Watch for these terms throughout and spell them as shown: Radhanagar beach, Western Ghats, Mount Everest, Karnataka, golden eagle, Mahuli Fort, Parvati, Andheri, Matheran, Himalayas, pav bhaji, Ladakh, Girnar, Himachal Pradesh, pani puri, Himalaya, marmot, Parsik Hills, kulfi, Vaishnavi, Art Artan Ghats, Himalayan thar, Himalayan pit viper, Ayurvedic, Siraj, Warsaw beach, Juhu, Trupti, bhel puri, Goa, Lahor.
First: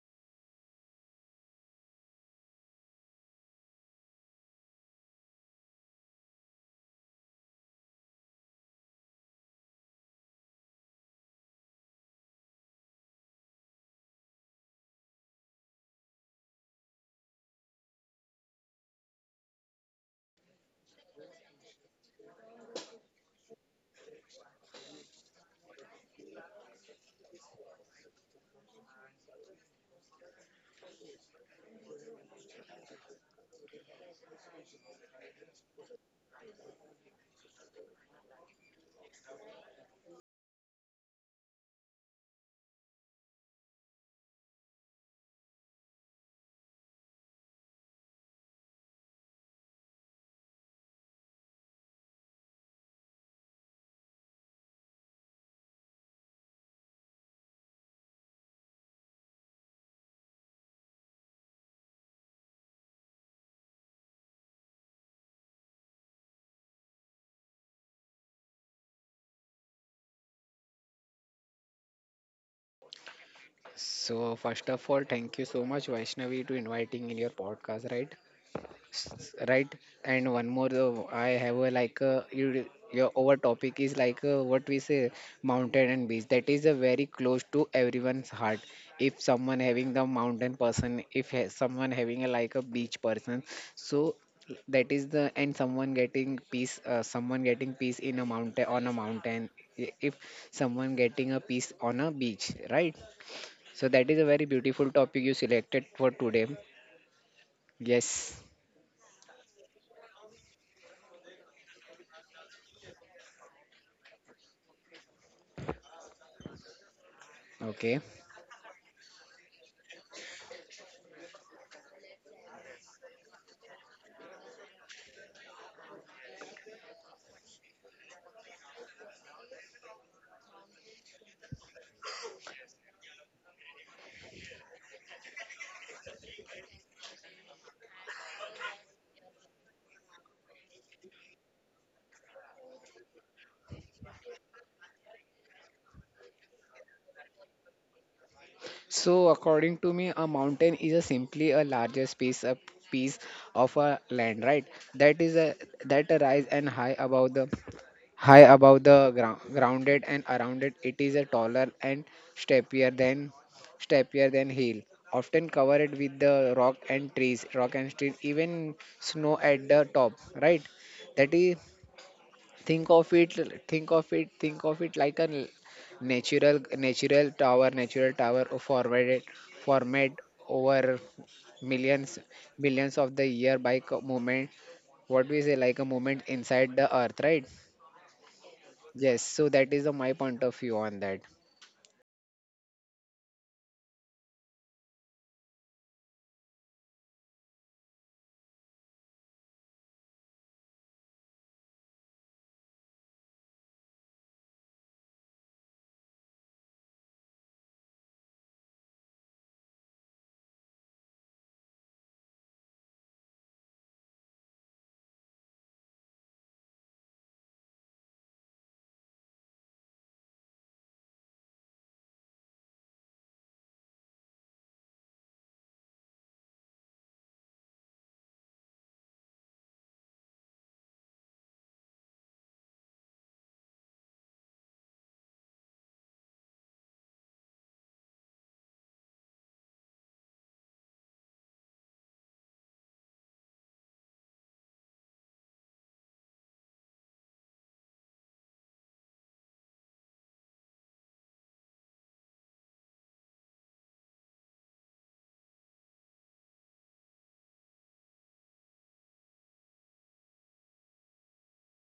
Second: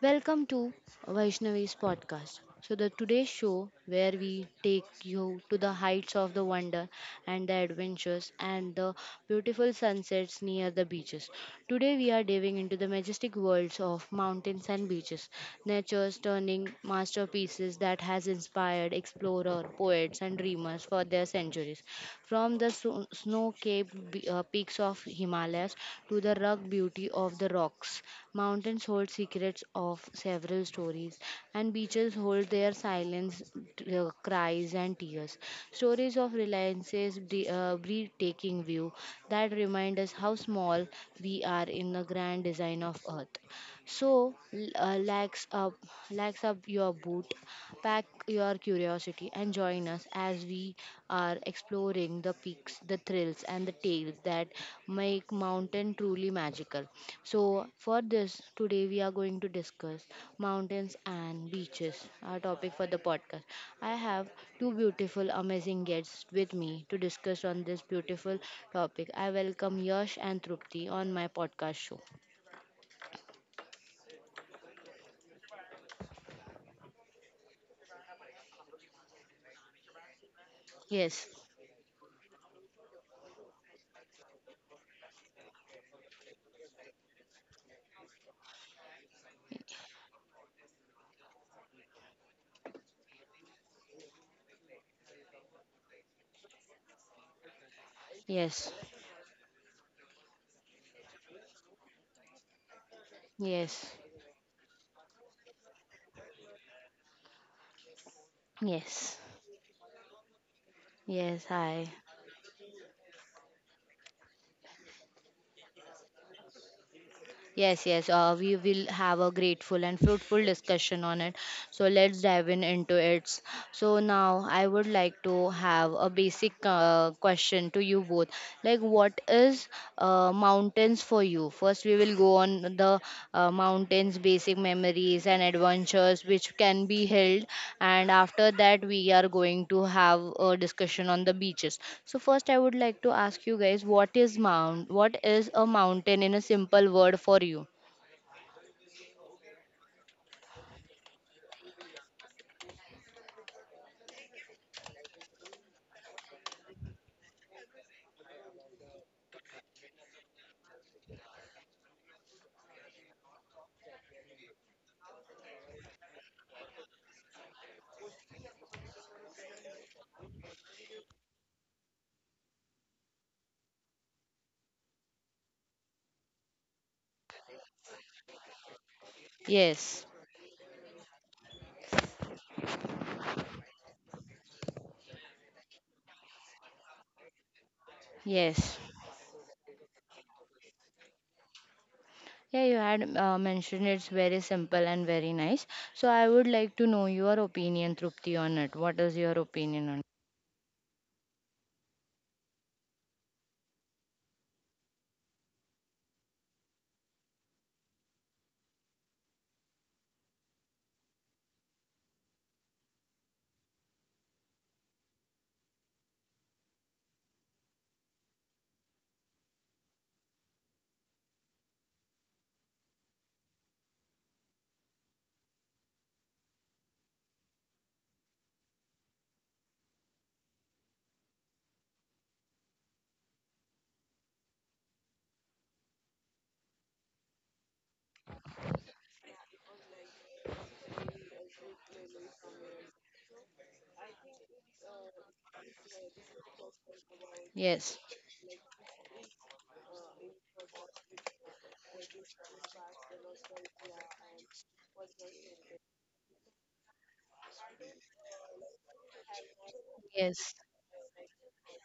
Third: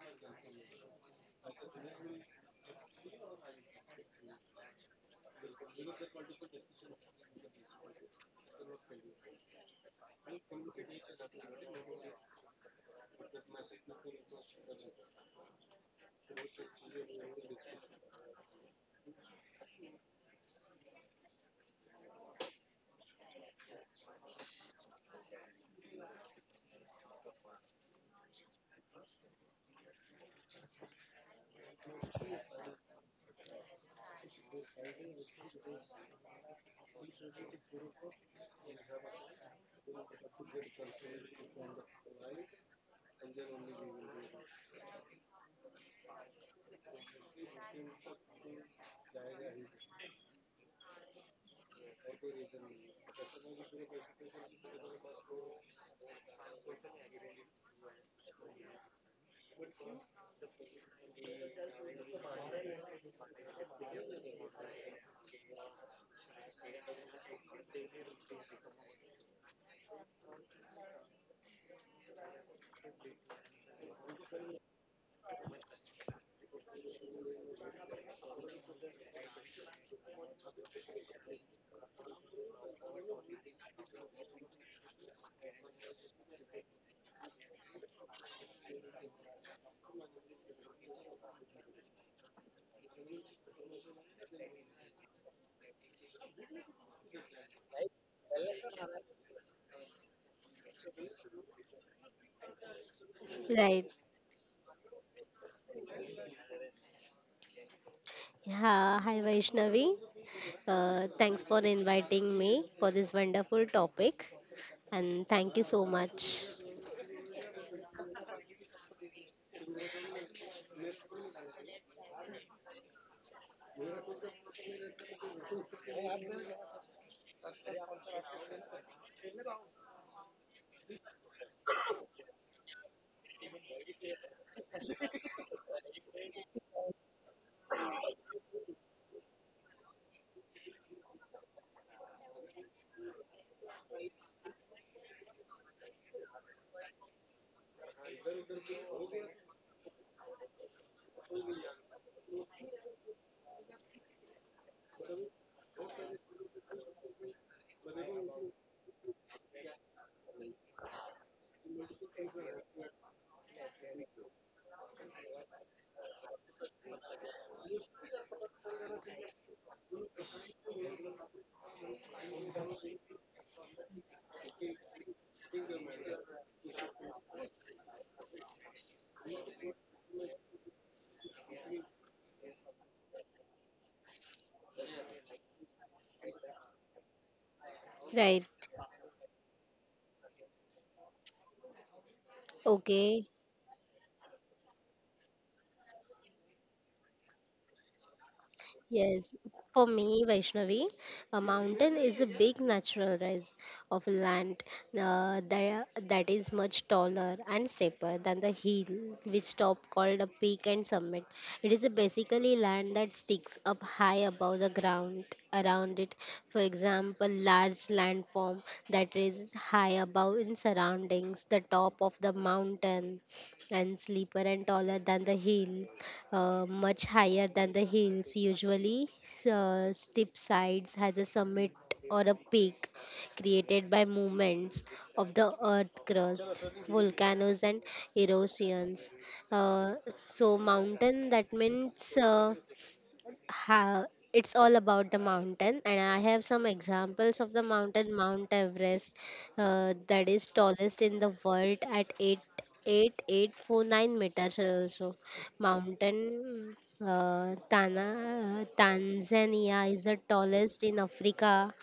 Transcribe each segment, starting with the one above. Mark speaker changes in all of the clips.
Speaker 1: Welcome to Vaishnavi's podcast. So, the Today's show where we take you to the heights of the wonder and the adventures and the beautiful sunsets near the beaches. Today, we are diving into the majestic worlds of mountains and beaches, nature's turning masterpieces that has inspired explorer, poets, and dreamers for their centuries. From the snow-capped peaks of Himalayas to the rugged beauty of the rocks, mountains hold secrets of several stories, and beaches hold their silence, cries, and tears. Stories of reliances breathtaking view that remind us how small we are in the grand design of Earth. So lax up your boot, pack your curiosity, and join us as we are exploring the peaks, the thrills, and the tales that make mountain truly magical. So for this today, we are going to discuss mountains and beaches, our topic for the podcast. I have two beautiful, amazing guests with me to discuss on this beautiful topic. I welcome Yash and Trupti on my podcast show.
Speaker 2: So first of all, thank you so much, Vaishnavi, to inviting in your podcast, right? Right. And one more,
Speaker 1: Yes,
Speaker 2: I have a like you, your our topic is like what we say, mountain and beach. That is a very close to everyone's heart. If someone having the mountain person, if ha- someone having a like a beach person, so that is the and someone getting peace in a mountain
Speaker 1: yes.
Speaker 2: on a mountain. If someone getting a peace on a beach, right? So
Speaker 1: Yes,
Speaker 2: that is a very beautiful topic you selected for today. Yes.
Speaker 3: Yeah, hi
Speaker 1: yes,
Speaker 3: Vaishnavi.
Speaker 1: yes,
Speaker 3: Thanks for
Speaker 1: hi.
Speaker 3: inviting me for this wonderful topic and thank you so much.
Speaker 1: Yes,
Speaker 2: Okay.
Speaker 1: yes, we will have a grateful and fruitful discussion on it. So let's dive in into it. So now I would like to have a basic question to you both. Like, what is mountains for you? First, we will go on the mountains basic memories and adventures which can be held, and after that we are going to have a discussion on the beaches. So first I would like to ask you guys, what is a mountain in a simple word for you?
Speaker 2: So according to me, a mountain is a simply a larger space, a piece of a land, right? That is a that rise and high above the ground, grounded and around it. It is a taller and steppier than steppier than hill. Often covered with the rock and trees, even snow at the top, right? That is think of it think of it like a natural natural tower of forwarded format
Speaker 1: Yes.
Speaker 2: over millions millions of the year by movement what we say like a movement inside the earth, right?
Speaker 3: Right.
Speaker 1: Yes.
Speaker 2: Yes, so that is the, my point of view on that.
Speaker 1: Yeah, you had
Speaker 3: Okay.
Speaker 1: mentioned it's very simple and very nice. So I would like to know your opinion, Trupti, on it. What is your
Speaker 3: Yes,
Speaker 1: opinion
Speaker 3: for
Speaker 1: on it?
Speaker 3: me, Vaishnavi, a mountain is a big natural rise of land that is much taller and steeper than the hill, which top called a peak and summit. It is a basically land that sticks up high above the ground around it. For example, large landform that rises high above in surroundings, the top of the mountain and steeper and taller than the hill, much higher than the hills usually, steep sides has a summit or a peak created by movements of the earth crust volcanoes and erosions. uh, so mountain that means, ha, it's all about the mountain and I have some examples of the
Speaker 1: Yes.
Speaker 3: mountain. Mount Everest, that is tallest in the world at eight four nine meters. Also mountain, Tanzania is the
Speaker 1: Yes.
Speaker 3: tallest in Africa.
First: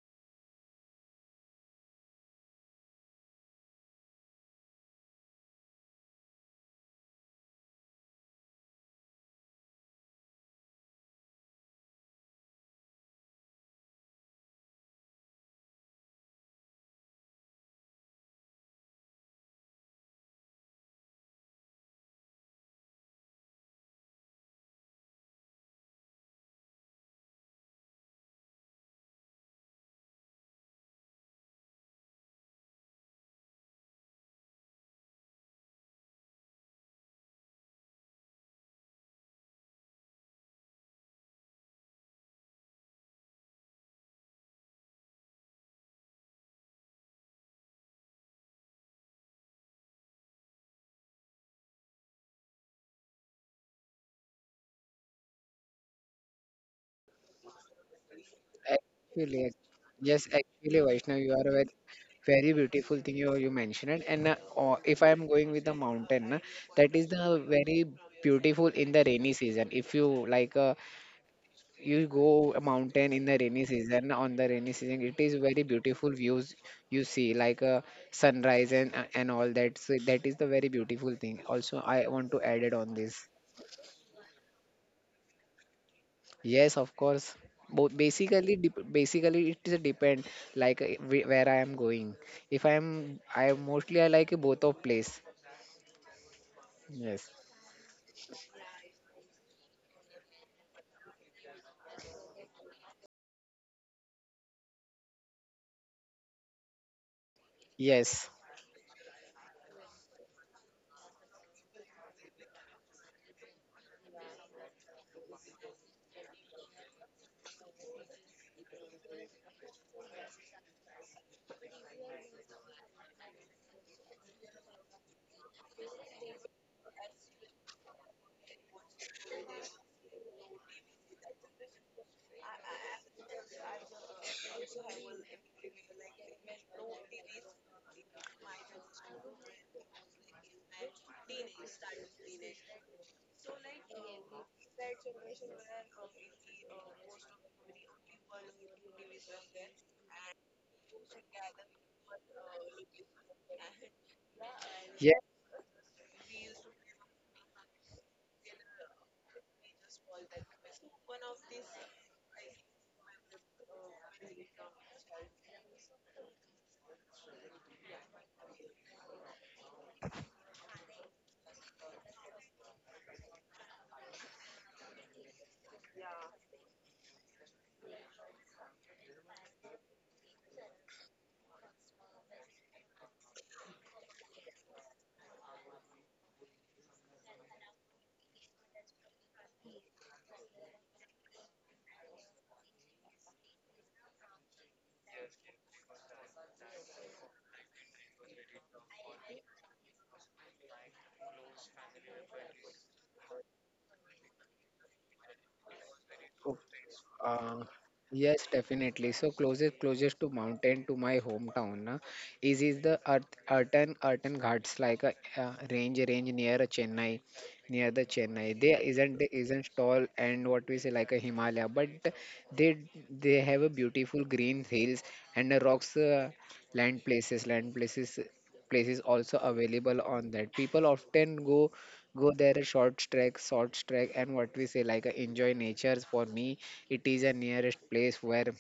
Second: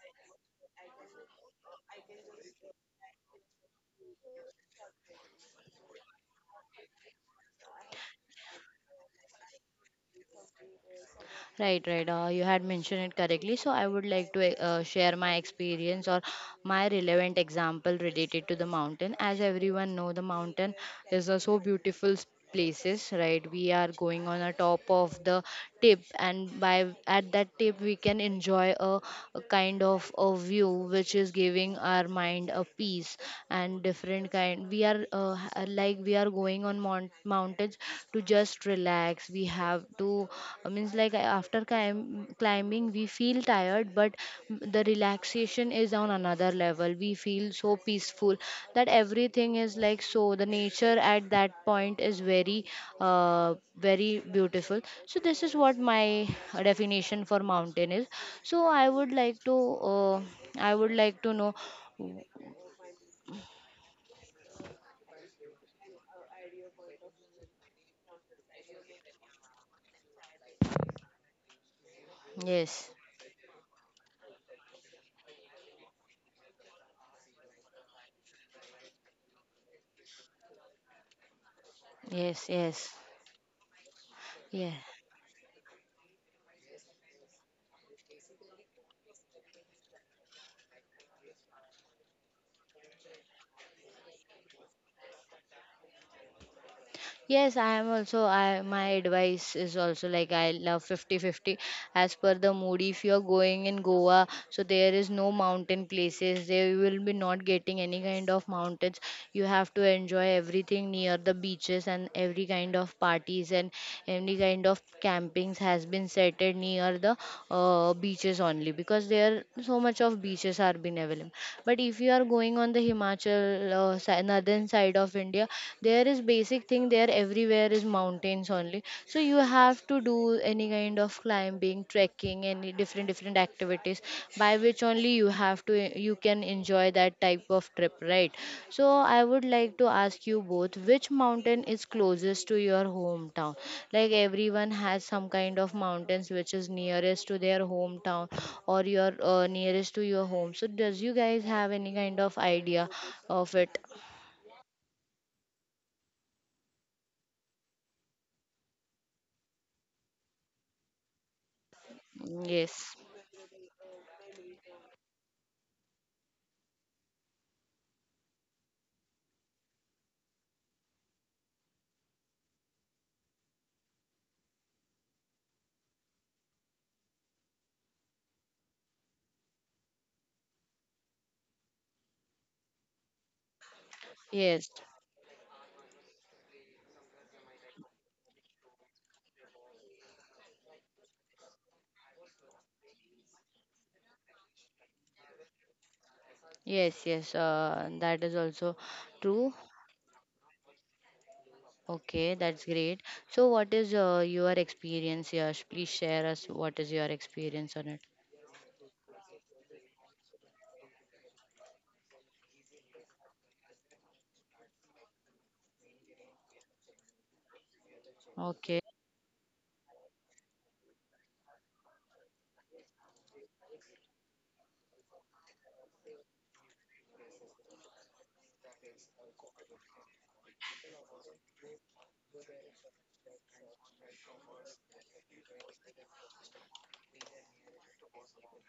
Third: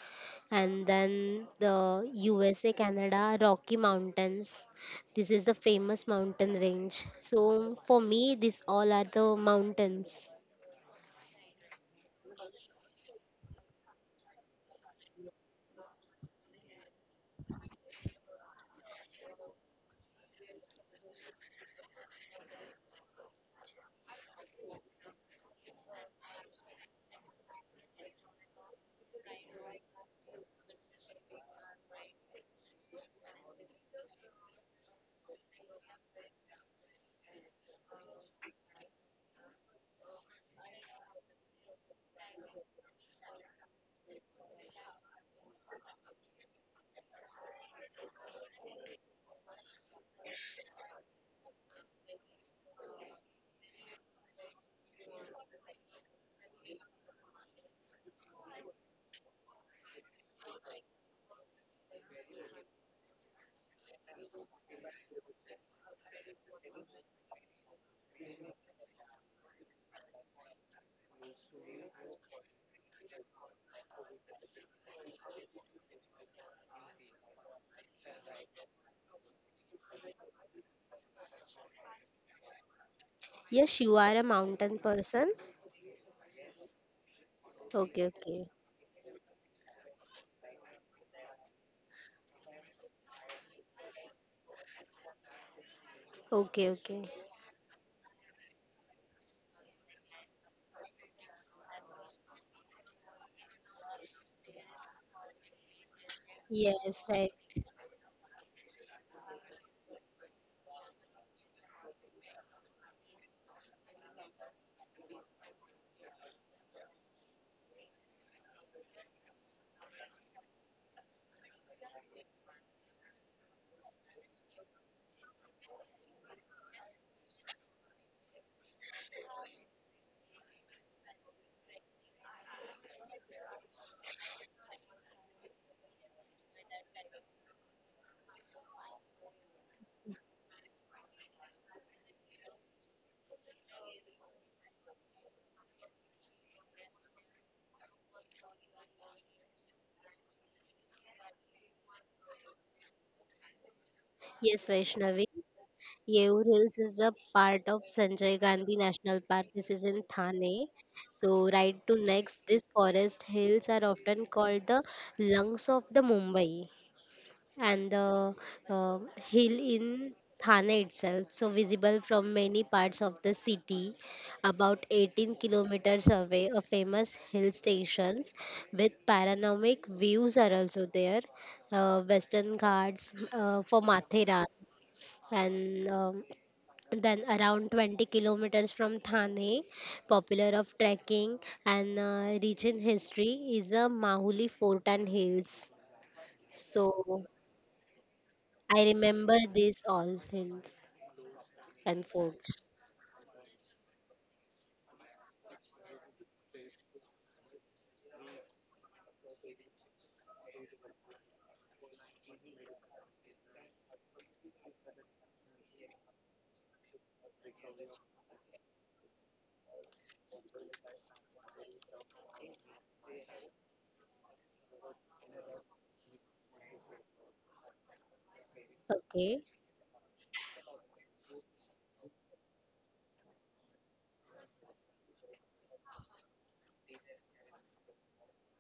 Speaker 3: And then the USA Canada Rocky Mountains, this is the famous mountain range. So for me these all are the mountains.
Speaker 1: Right, right. You had mentioned it correctly. So I would like to share my experience or my relevant example related to the mountain. As everyone know, the mountain is a so beautiful places, right? We are going on a top of the tip, and by at that tip we can enjoy a kind of a view which is giving our mind a peace and different kind. We are like we are going on want mountains to just relax. We have to, I means like climbing we feel tired, but the relaxation is on another level. We feel so peaceful that everything is like so. The nature at that point is uh, very beautiful. So this is what my definition for mountain is. So I would like
Speaker 2: Actually,
Speaker 1: to, uh,
Speaker 2: yes,
Speaker 1: I
Speaker 2: actually,
Speaker 1: would like
Speaker 2: Vaishnav,
Speaker 1: to
Speaker 2: you are
Speaker 1: know.
Speaker 2: a very very beautiful thing you mentioned it. And or if I am going with the mountain, that is the very beautiful in the rainy season. If you like, you go a
Speaker 1: Yes,
Speaker 2: mountain in the rainy season. On the rainy season, it is very beautiful views you see, like sunrise and all that. So that is the very beautiful thing. Also, I want to
Speaker 1: yes,
Speaker 2: add it
Speaker 1: yes,
Speaker 2: on this.
Speaker 3: Yes, you are a
Speaker 1: yes.
Speaker 3: mountain person.
Speaker 2: Yes, of course. Both
Speaker 3: Okay, okay.
Speaker 2: basically, basically it is depend like where I am going. If I am, I mostly I like both of place.
Speaker 3: Okay, okay.
Speaker 2: Yes,
Speaker 1: Yes, I am also. I my advice is also like I love 50 50, as per the mood. If you are going in Goa, so there is no mountain places. There you will
Speaker 3: Yes,
Speaker 1: be
Speaker 3: right.
Speaker 1: not getting any kind
Speaker 2: yes,
Speaker 1: of mountains. You have to enjoy everything near the beaches and every kind of parties, and any kind of campings has been set it near the beaches only, because there so much of beaches are been available. But if you are going on the Himachal northern side of India, there is basic thing, there everywhere is mountains only, so you have to do any kind of climbing, trekking, any different different activities by which only you have to, you can enjoy that type of trip, right? So I would like to ask you both, which mountain is closest to your hometown? Like everyone has some kind of mountains which is nearest to their hometown or your nearest to your home. So does you guys have any kind of idea of it?
Speaker 3: Yes,
Speaker 2: yes.
Speaker 3: Vaishnavi. Yeo Hills is a part of Sanjay Gandhi National Park. This is in Thane. So, right to next, these
Speaker 1: Yes.
Speaker 3: forest hills are often called the lungs of the Mumbai. And the hill in Thane itself, so visible from many parts of the city, about 18 kilometers away, a famous hill stations with panoramic views are also there. Western Ghats for Matheran,
Speaker 1: Yes,
Speaker 3: and then around 20 kilometers from Thane, popular of trekking and rich in history is a Mahuli Fort and Hills.
Speaker 1: yes,
Speaker 3: So
Speaker 1: yes. That is also
Speaker 3: I remember
Speaker 1: true.
Speaker 3: these all things and
Speaker 1: Okay,
Speaker 3: folks.
Speaker 1: that's great. So, what is your experience, Yash? Please share us what is your
Speaker 2: Um,
Speaker 1: experience on it.
Speaker 2: yes, definitely. So closest to mountain to my hometown na, is the Art Artan Ghats like a range near a Chennai near the Chennai. They
Speaker 1: Okay.
Speaker 2: isn't they isn't tall and what we say like a Himalaya, but they they have a beautiful green hills and a rocks land places places also
Speaker 3: Okay.
Speaker 2: available on that. People often go there a short trek and what we say like enjoy nature. For me it is a nearest place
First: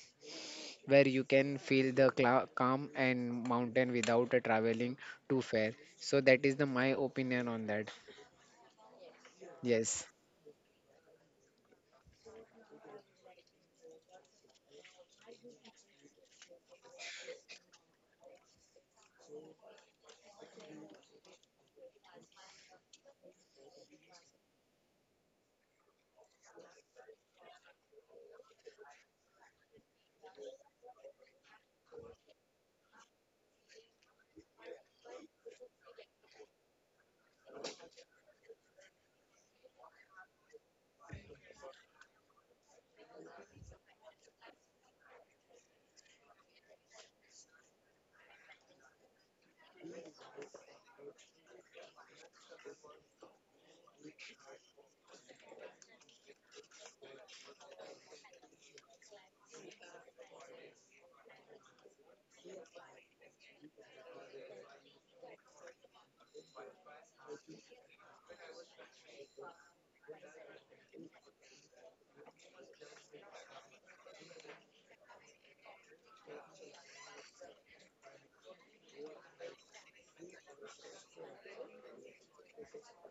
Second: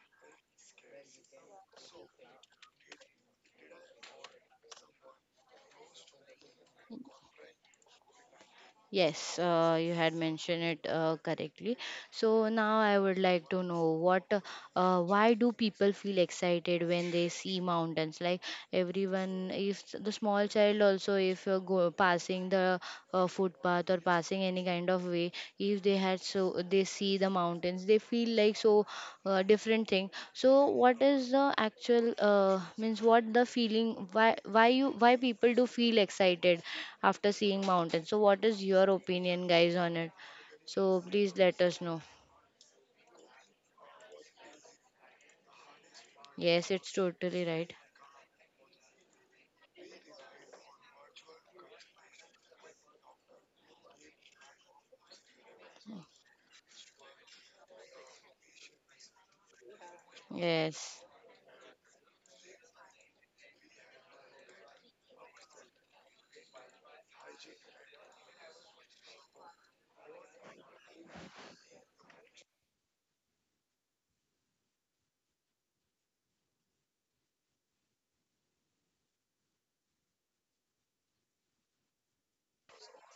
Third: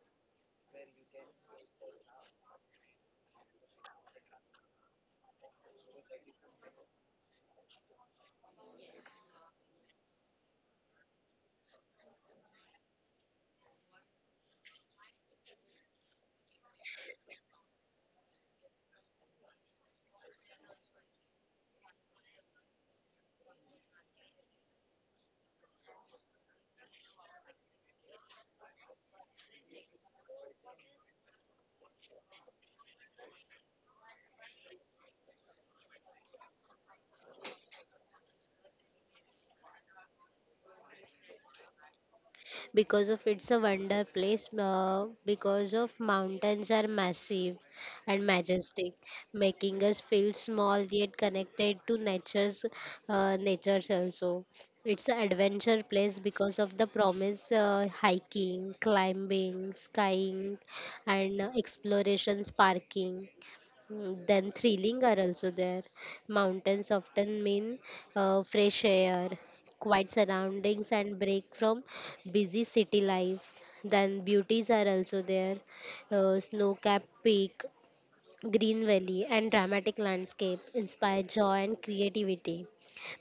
Speaker 2: where you can feel the calm and mountain without traveling too far. So that is the my opinion on that.
Speaker 1: Yes, you
Speaker 2: Yes,
Speaker 1: had mentioned it correctly. So now I would like to know what, why do people feel excited when they see mountains? Like everyone, if the small child also, if you're go passing the footpath or passing any kind of way, if they had so they see the mountains, they feel like so different thing. So what is the actual means what the feeling, why why you, why people do feel excited after seeing mountains? So what is your opinion, guys, on it? So please let us know.
Speaker 3: Because of it's a wonder place, because of mountains
Speaker 1: Yes,
Speaker 3: are
Speaker 1: it's totally
Speaker 3: massive
Speaker 1: right.
Speaker 3: and majestic, making us feel small yet connected to nature's, natures also. It's an adventure place because of the promise, hiking climbing skying
Speaker 1: Yes.
Speaker 3: and explorations parking. Mm, then thrilling are also there. Mountains often mean fresh air, quiet surroundings and break from busy city life. Then beauties are also there, snow-capped peak, green valley, and dramatic landscape inspire joy and creativity.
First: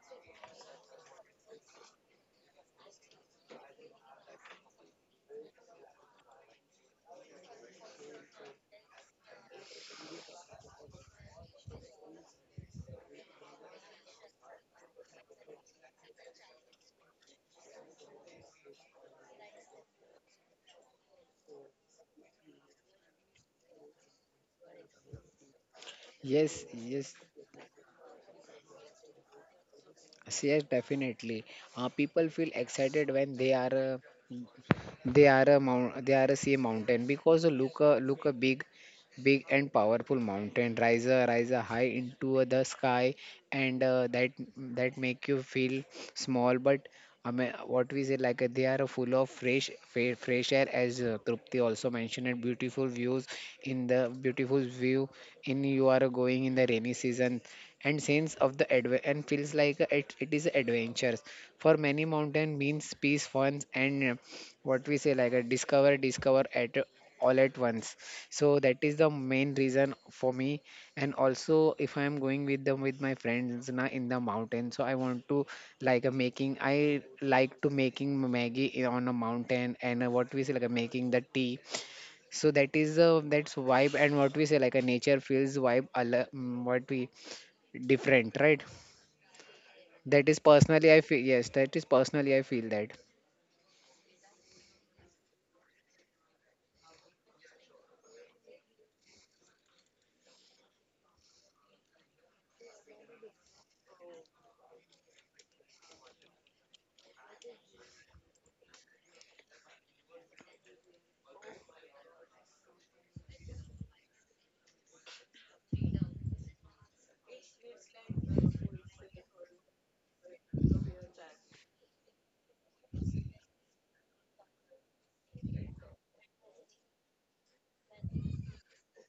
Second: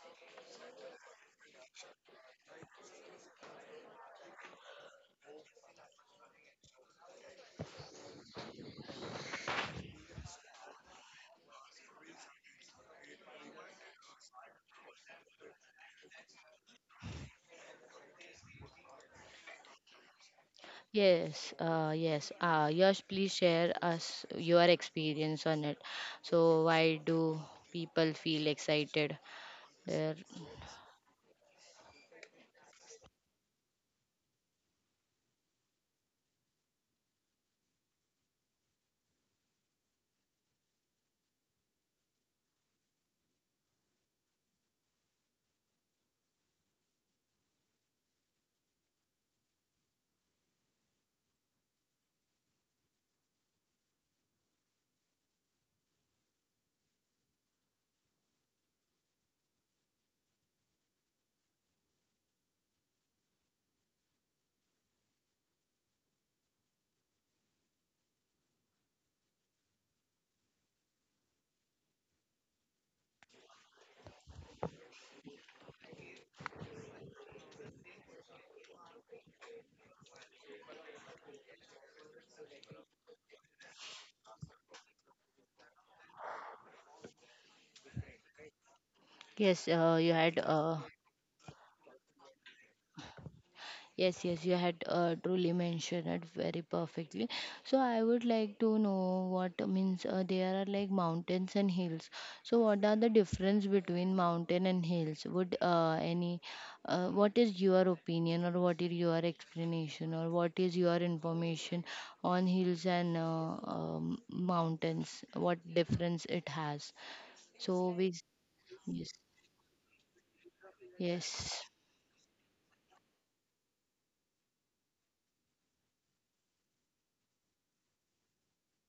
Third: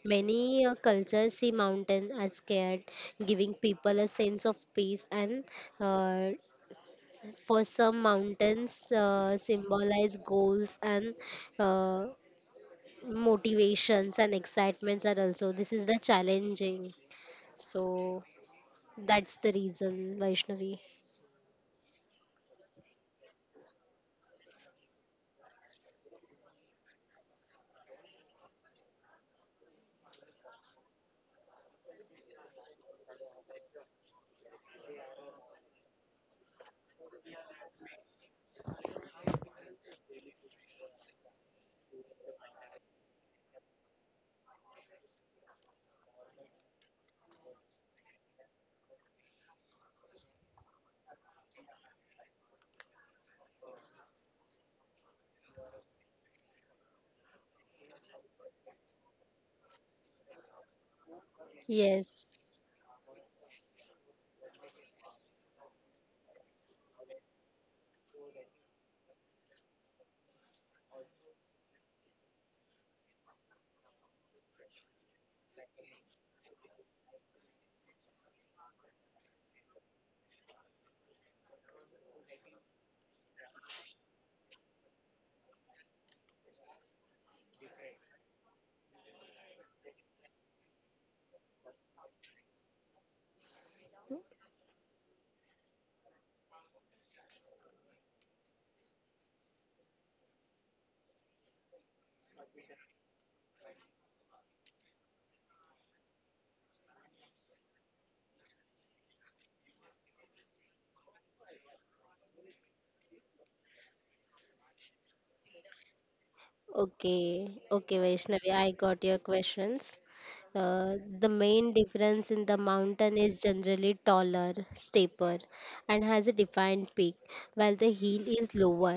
Speaker 3: Many cultures see mountain as scared, giving people a sense of peace. And uh, for some, mountains symbolize goals and uh, motivations and excitements are also. This is the challenging. So that's the reason, Vaishnavi.
Speaker 1: Yes, yes. Yash, please share us your experience on it. So,
Speaker 2: yes,
Speaker 1: why
Speaker 2: yes,
Speaker 1: do people feel excited? There.
Speaker 2: yes, definitely, people feel excited when they are They are a mount. They are a sea mountain because a look a big, big and powerful mountain rise a high into the sky, and that make you feel small. But I mean, what we say like they are full of fresh air, as Trupti also mentioned, and beautiful views in the beautiful view in you are going in the rainy season, and sense of the and feels like it is adventures for many.
Speaker 3: Yes.
Speaker 2: Mountain means peace, fun, and what we say like a discover at all at once. So that is the main reason for me. And also if I am going with them with my friends na in the mountain, so I want to like a making I like to making maggie on a mountain and what we say like a making the tea. So that is that's vibe and what we say like a nature feels vibe al- what we different, right?
Speaker 1: Yes, you
Speaker 2: that is
Speaker 1: had
Speaker 2: personally I feel Yes, that is personally I feel that.
Speaker 1: yes, yes, you had truly mentioned it very perfectly. So I would like to know, what means there are like mountains and hills. So what are the difference between mountain and hills? Would any what is your opinion, or what is your explanation, or what is your information on hills and mountains? What difference it has?
Speaker 3: Okay. Okay,
Speaker 1: So we,
Speaker 3: Vaishnavi, I got your
Speaker 1: yes,
Speaker 3: questions. The
Speaker 1: yes,
Speaker 3: main difference in the mountain is generally taller, steeper, and has a defined peak, while the hill is lower,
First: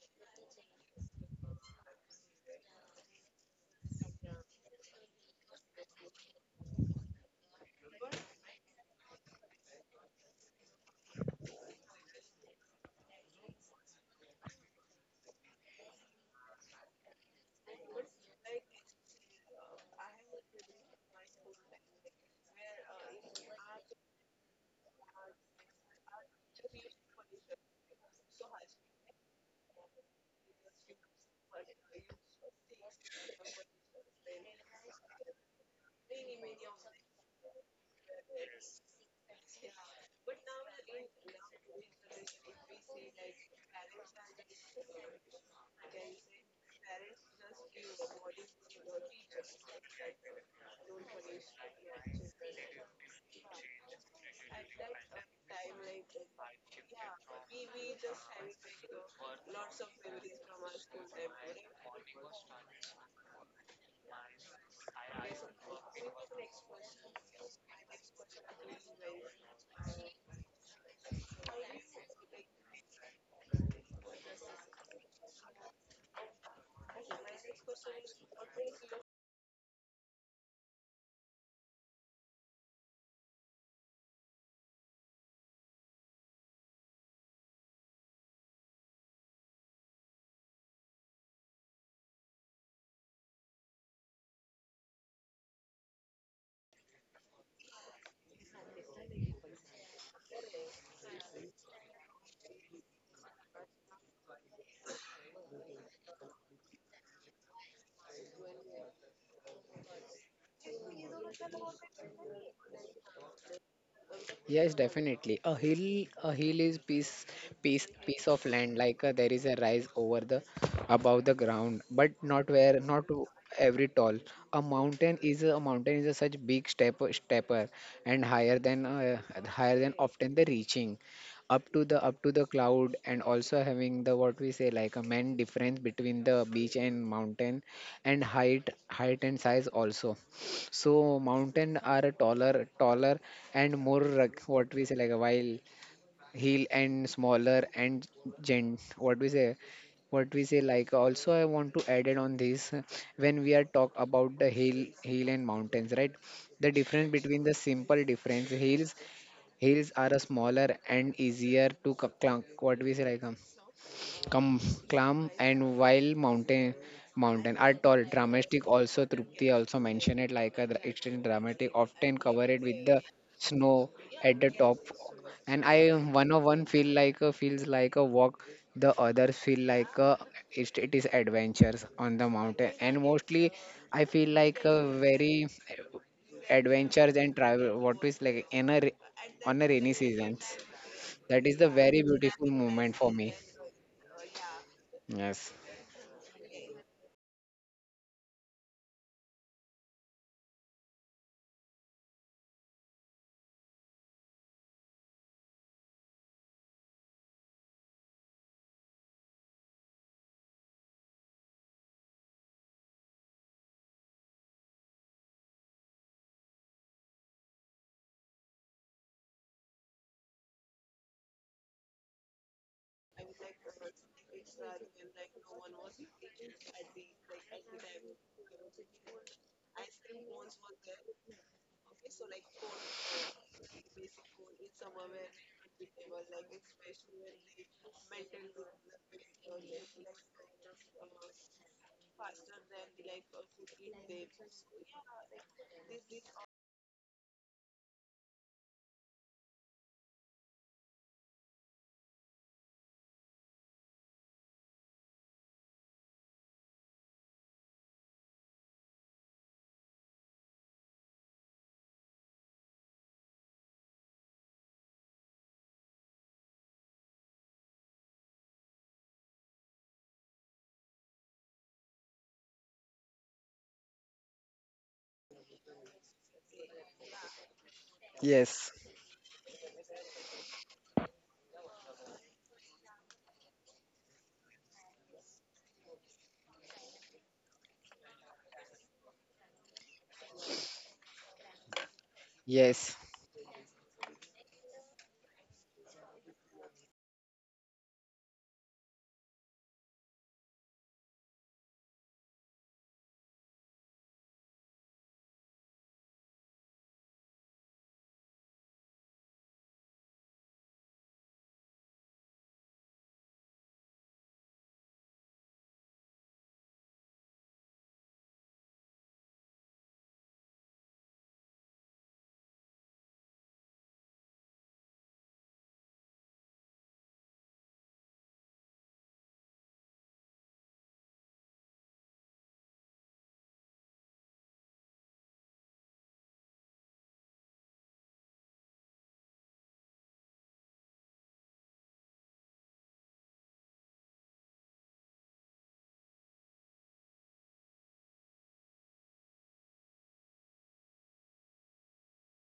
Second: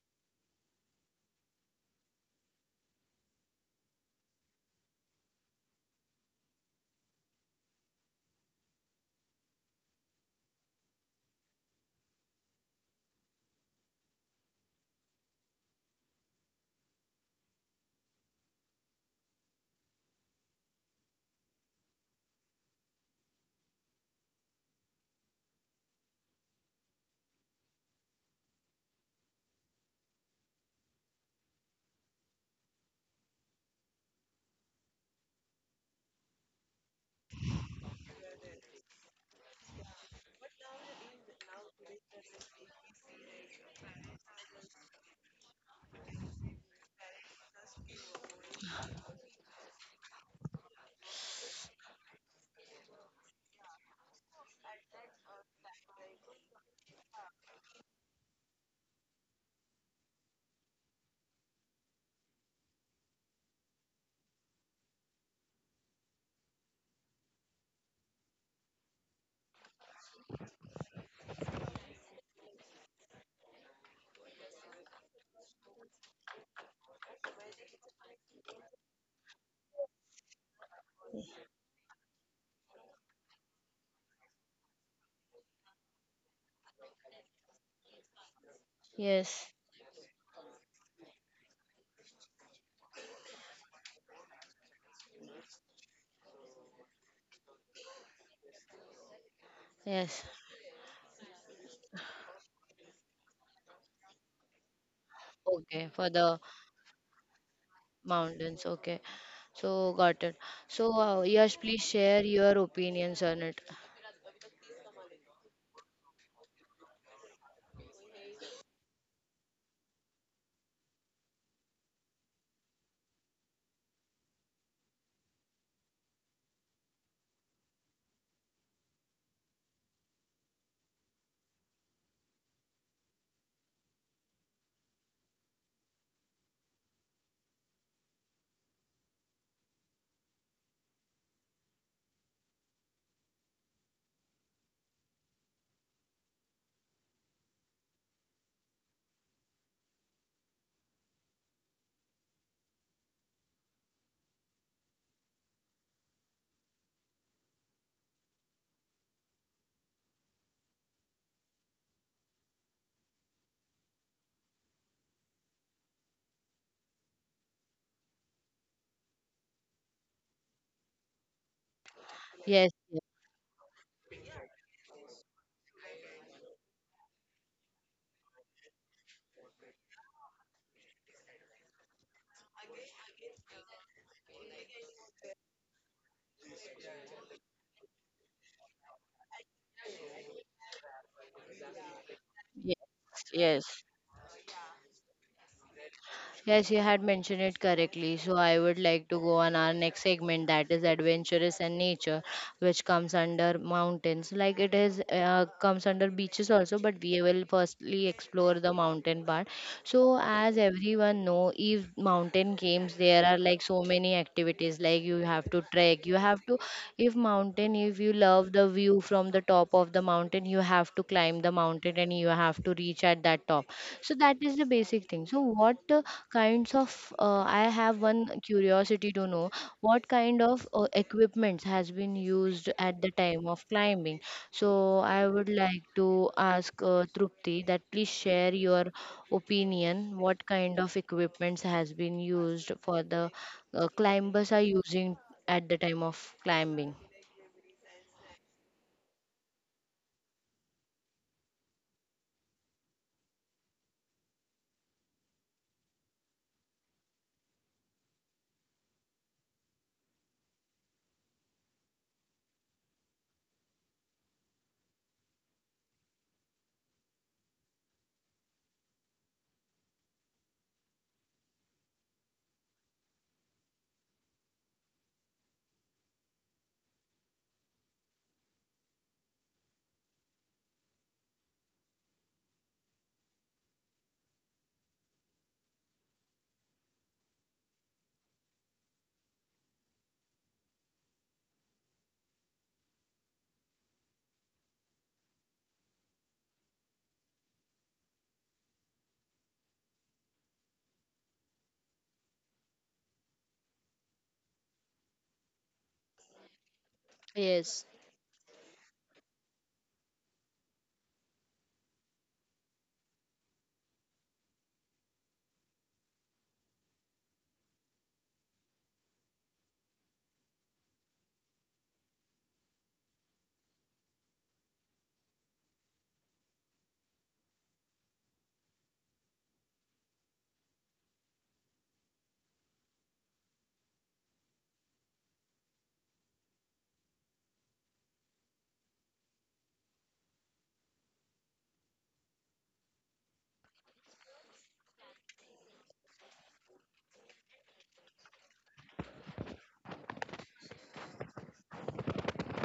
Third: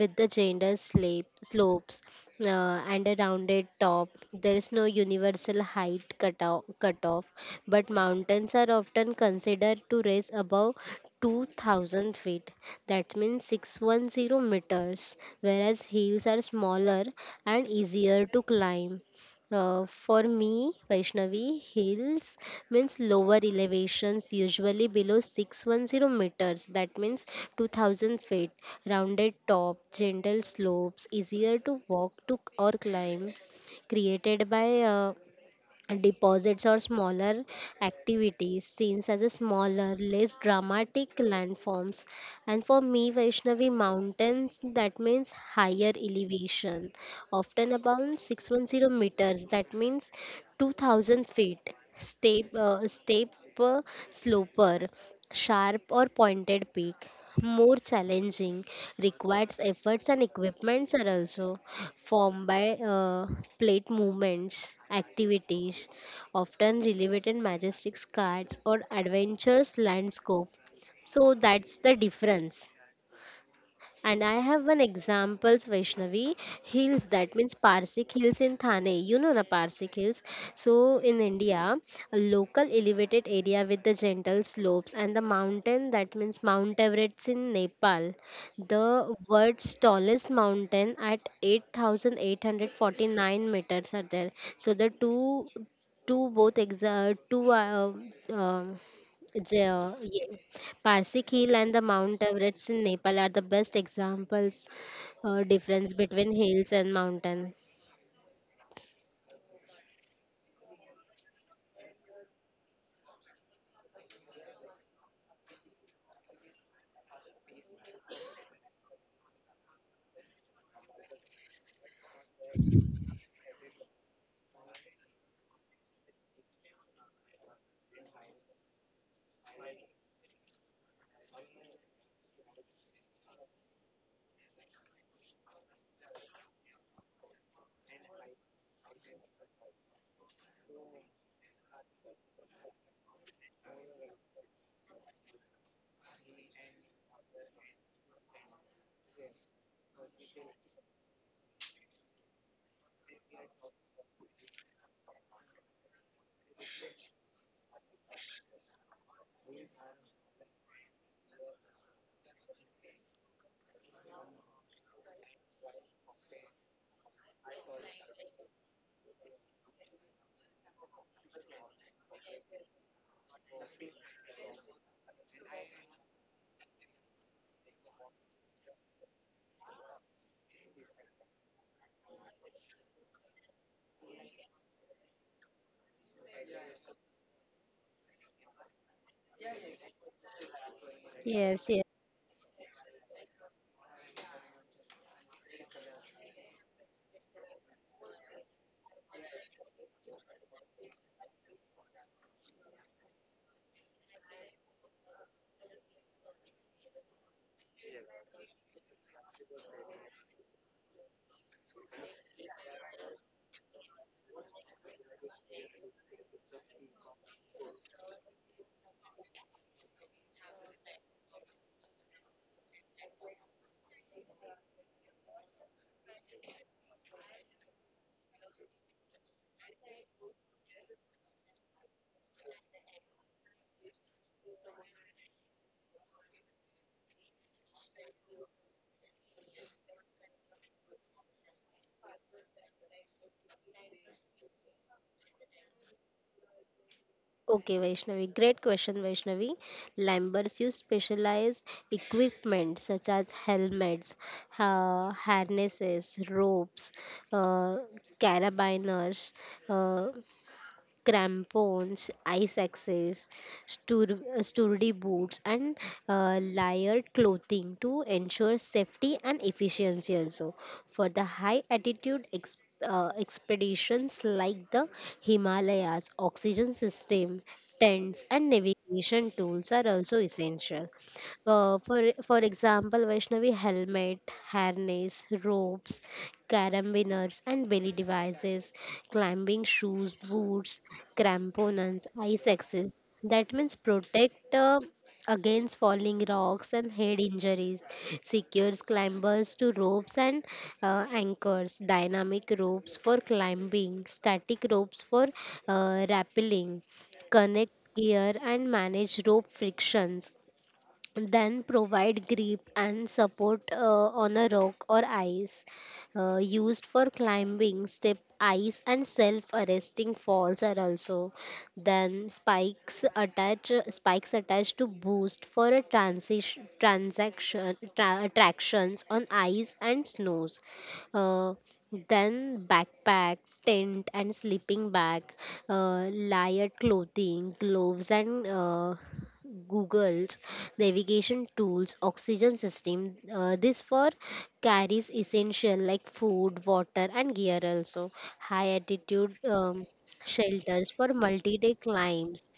Speaker 3: with the gender slape, slopes, and a rounded top. There is no universal height cutoff, but mountains are often considered to rise above 2000 feet, that means 610 meters, whereas hills are smaller and easier to climb. For me, Vaishnavi, hills means lower elevations, usually below 610 meters, that means 2000 feet, rounded top, gentle slopes, easier to walk to or climb, created by deposits or smaller activities, seen as a smaller less dramatic landforms. And for me Vaishnavi, mountains that means higher elevation, often about 610 meters, that means 2000 feet, step, step uh, sloper, sharp or pointed peak, more challenging, requires efforts and equipments are also formed by plate movements, activities, often relevant in majestic cards or adventures landscape. So that's the difference. And I have one examples, Vaishnavi. Hills, that means Parsik Hills in Thane. You know the Parsik Hills. So in India, a local elevated area with the gentle slopes. And the mountain, that means Mount Everest in Nepal, the
Speaker 1: yes,
Speaker 3: world's tallest mountain at 8,849 meters are there. So the two, two both exa two um, j-
Speaker 1: yes.
Speaker 3: yeah. Parsik Hill and the Mount Everest in Nepal are the best examples, difference
Speaker 1: Okay, for
Speaker 3: between
Speaker 1: the
Speaker 3: hills and mountain.
Speaker 1: mountains. Okay. So got it. So yes, please share your opinions on it.
Speaker 2: Yes, definitely. A hill is piece of land. Like there is a rise over the, above the ground, but not where, not to every tall. A mountain is a such big stepper, and higher than, often the reaching, up to the cloud, and also having the what we say like a main difference between the beach and mountain, and height, height and size also. So mountain are taller and more what we say like a while hill and smaller and gent. What we say like, also I want to add it on this, when we are talk about the hill, hill and mountains, right? The difference between the simple difference hills, hills are a smaller and easier to clunk. What we say like. Kam, Klam. And while mountain are tall, dramatic, also Trupti also mentioned it like a extremely dramatic, often
Speaker 1: Yes,
Speaker 2: covered with
Speaker 1: yes,
Speaker 2: the snow at the top. And I one of one feel like a feels like a walk, the others feel like a it is adventures on the mountain. And mostly I feel like a very adventures and travel what is like in a on a rainy seasons. That is
Speaker 3: Yes,
Speaker 2: the
Speaker 3: yes.
Speaker 2: very beautiful moment
Speaker 1: yes.
Speaker 2: for me.
Speaker 1: Yes.
Speaker 2: Yes.
Speaker 1: Yes, you had mentioned it correctly. So I would like to go on our next segment, that is adventurous and nature, which comes under mountains. Like it is comes under beaches also, but we will firstly explore the mountain part. So as everyone know, if mountain games, there are like so many activities. Like you have to trek, you have to, if mountain, if you love the view from the top of the mountain, you have to climb the mountain and you have to reach at that top. So that is the basic thing. So what kinds of I have one curiosity to know what kind of equipments has been used at the time of climbing. So I would like to ask Trupti, that please share your opinion, what kind of equipments has been used for the climbers are using at the time of climbing.
Speaker 3: Okay, Vaishnavi. Great question, Vaishnavi. Climbers use specialized equipment such as helmets, ha harnesses, ropes, uh, carabiners, uh, crampons, ice axes, sturdy boots, and layered clothing to ensure safety and efficiency also. For the high altitude expeditions like the Himalayas, oxygen system, tents, and
Speaker 2: Yes,
Speaker 3: navigation tools are also essential. Uh, for for example, Vaishnavi, helmet, harness, ropes, carabiners, and belly devices, climbing shoes, boots, cramponins, ice axes.
Speaker 2: yes,
Speaker 3: That means protect against falling rocks and head injuries. Secures climbers to ropes and anchors. Dynamic ropes for climbing. Static ropes for rappelling. Connect
Speaker 1: Yes.
Speaker 3: gear and manage rope frictions, then provide grip and support on a rock or ice, used for climbing step ice and self arresting falls are also, then spikes attached to boost for a attractions on ice and snows. uh, then backpack, tent and sleeping bag, layered clothing, gloves and Google's navigation tools, oxygen system. This for carries essential like food, water, and gear also. High altitude shelters for multi-day climbs,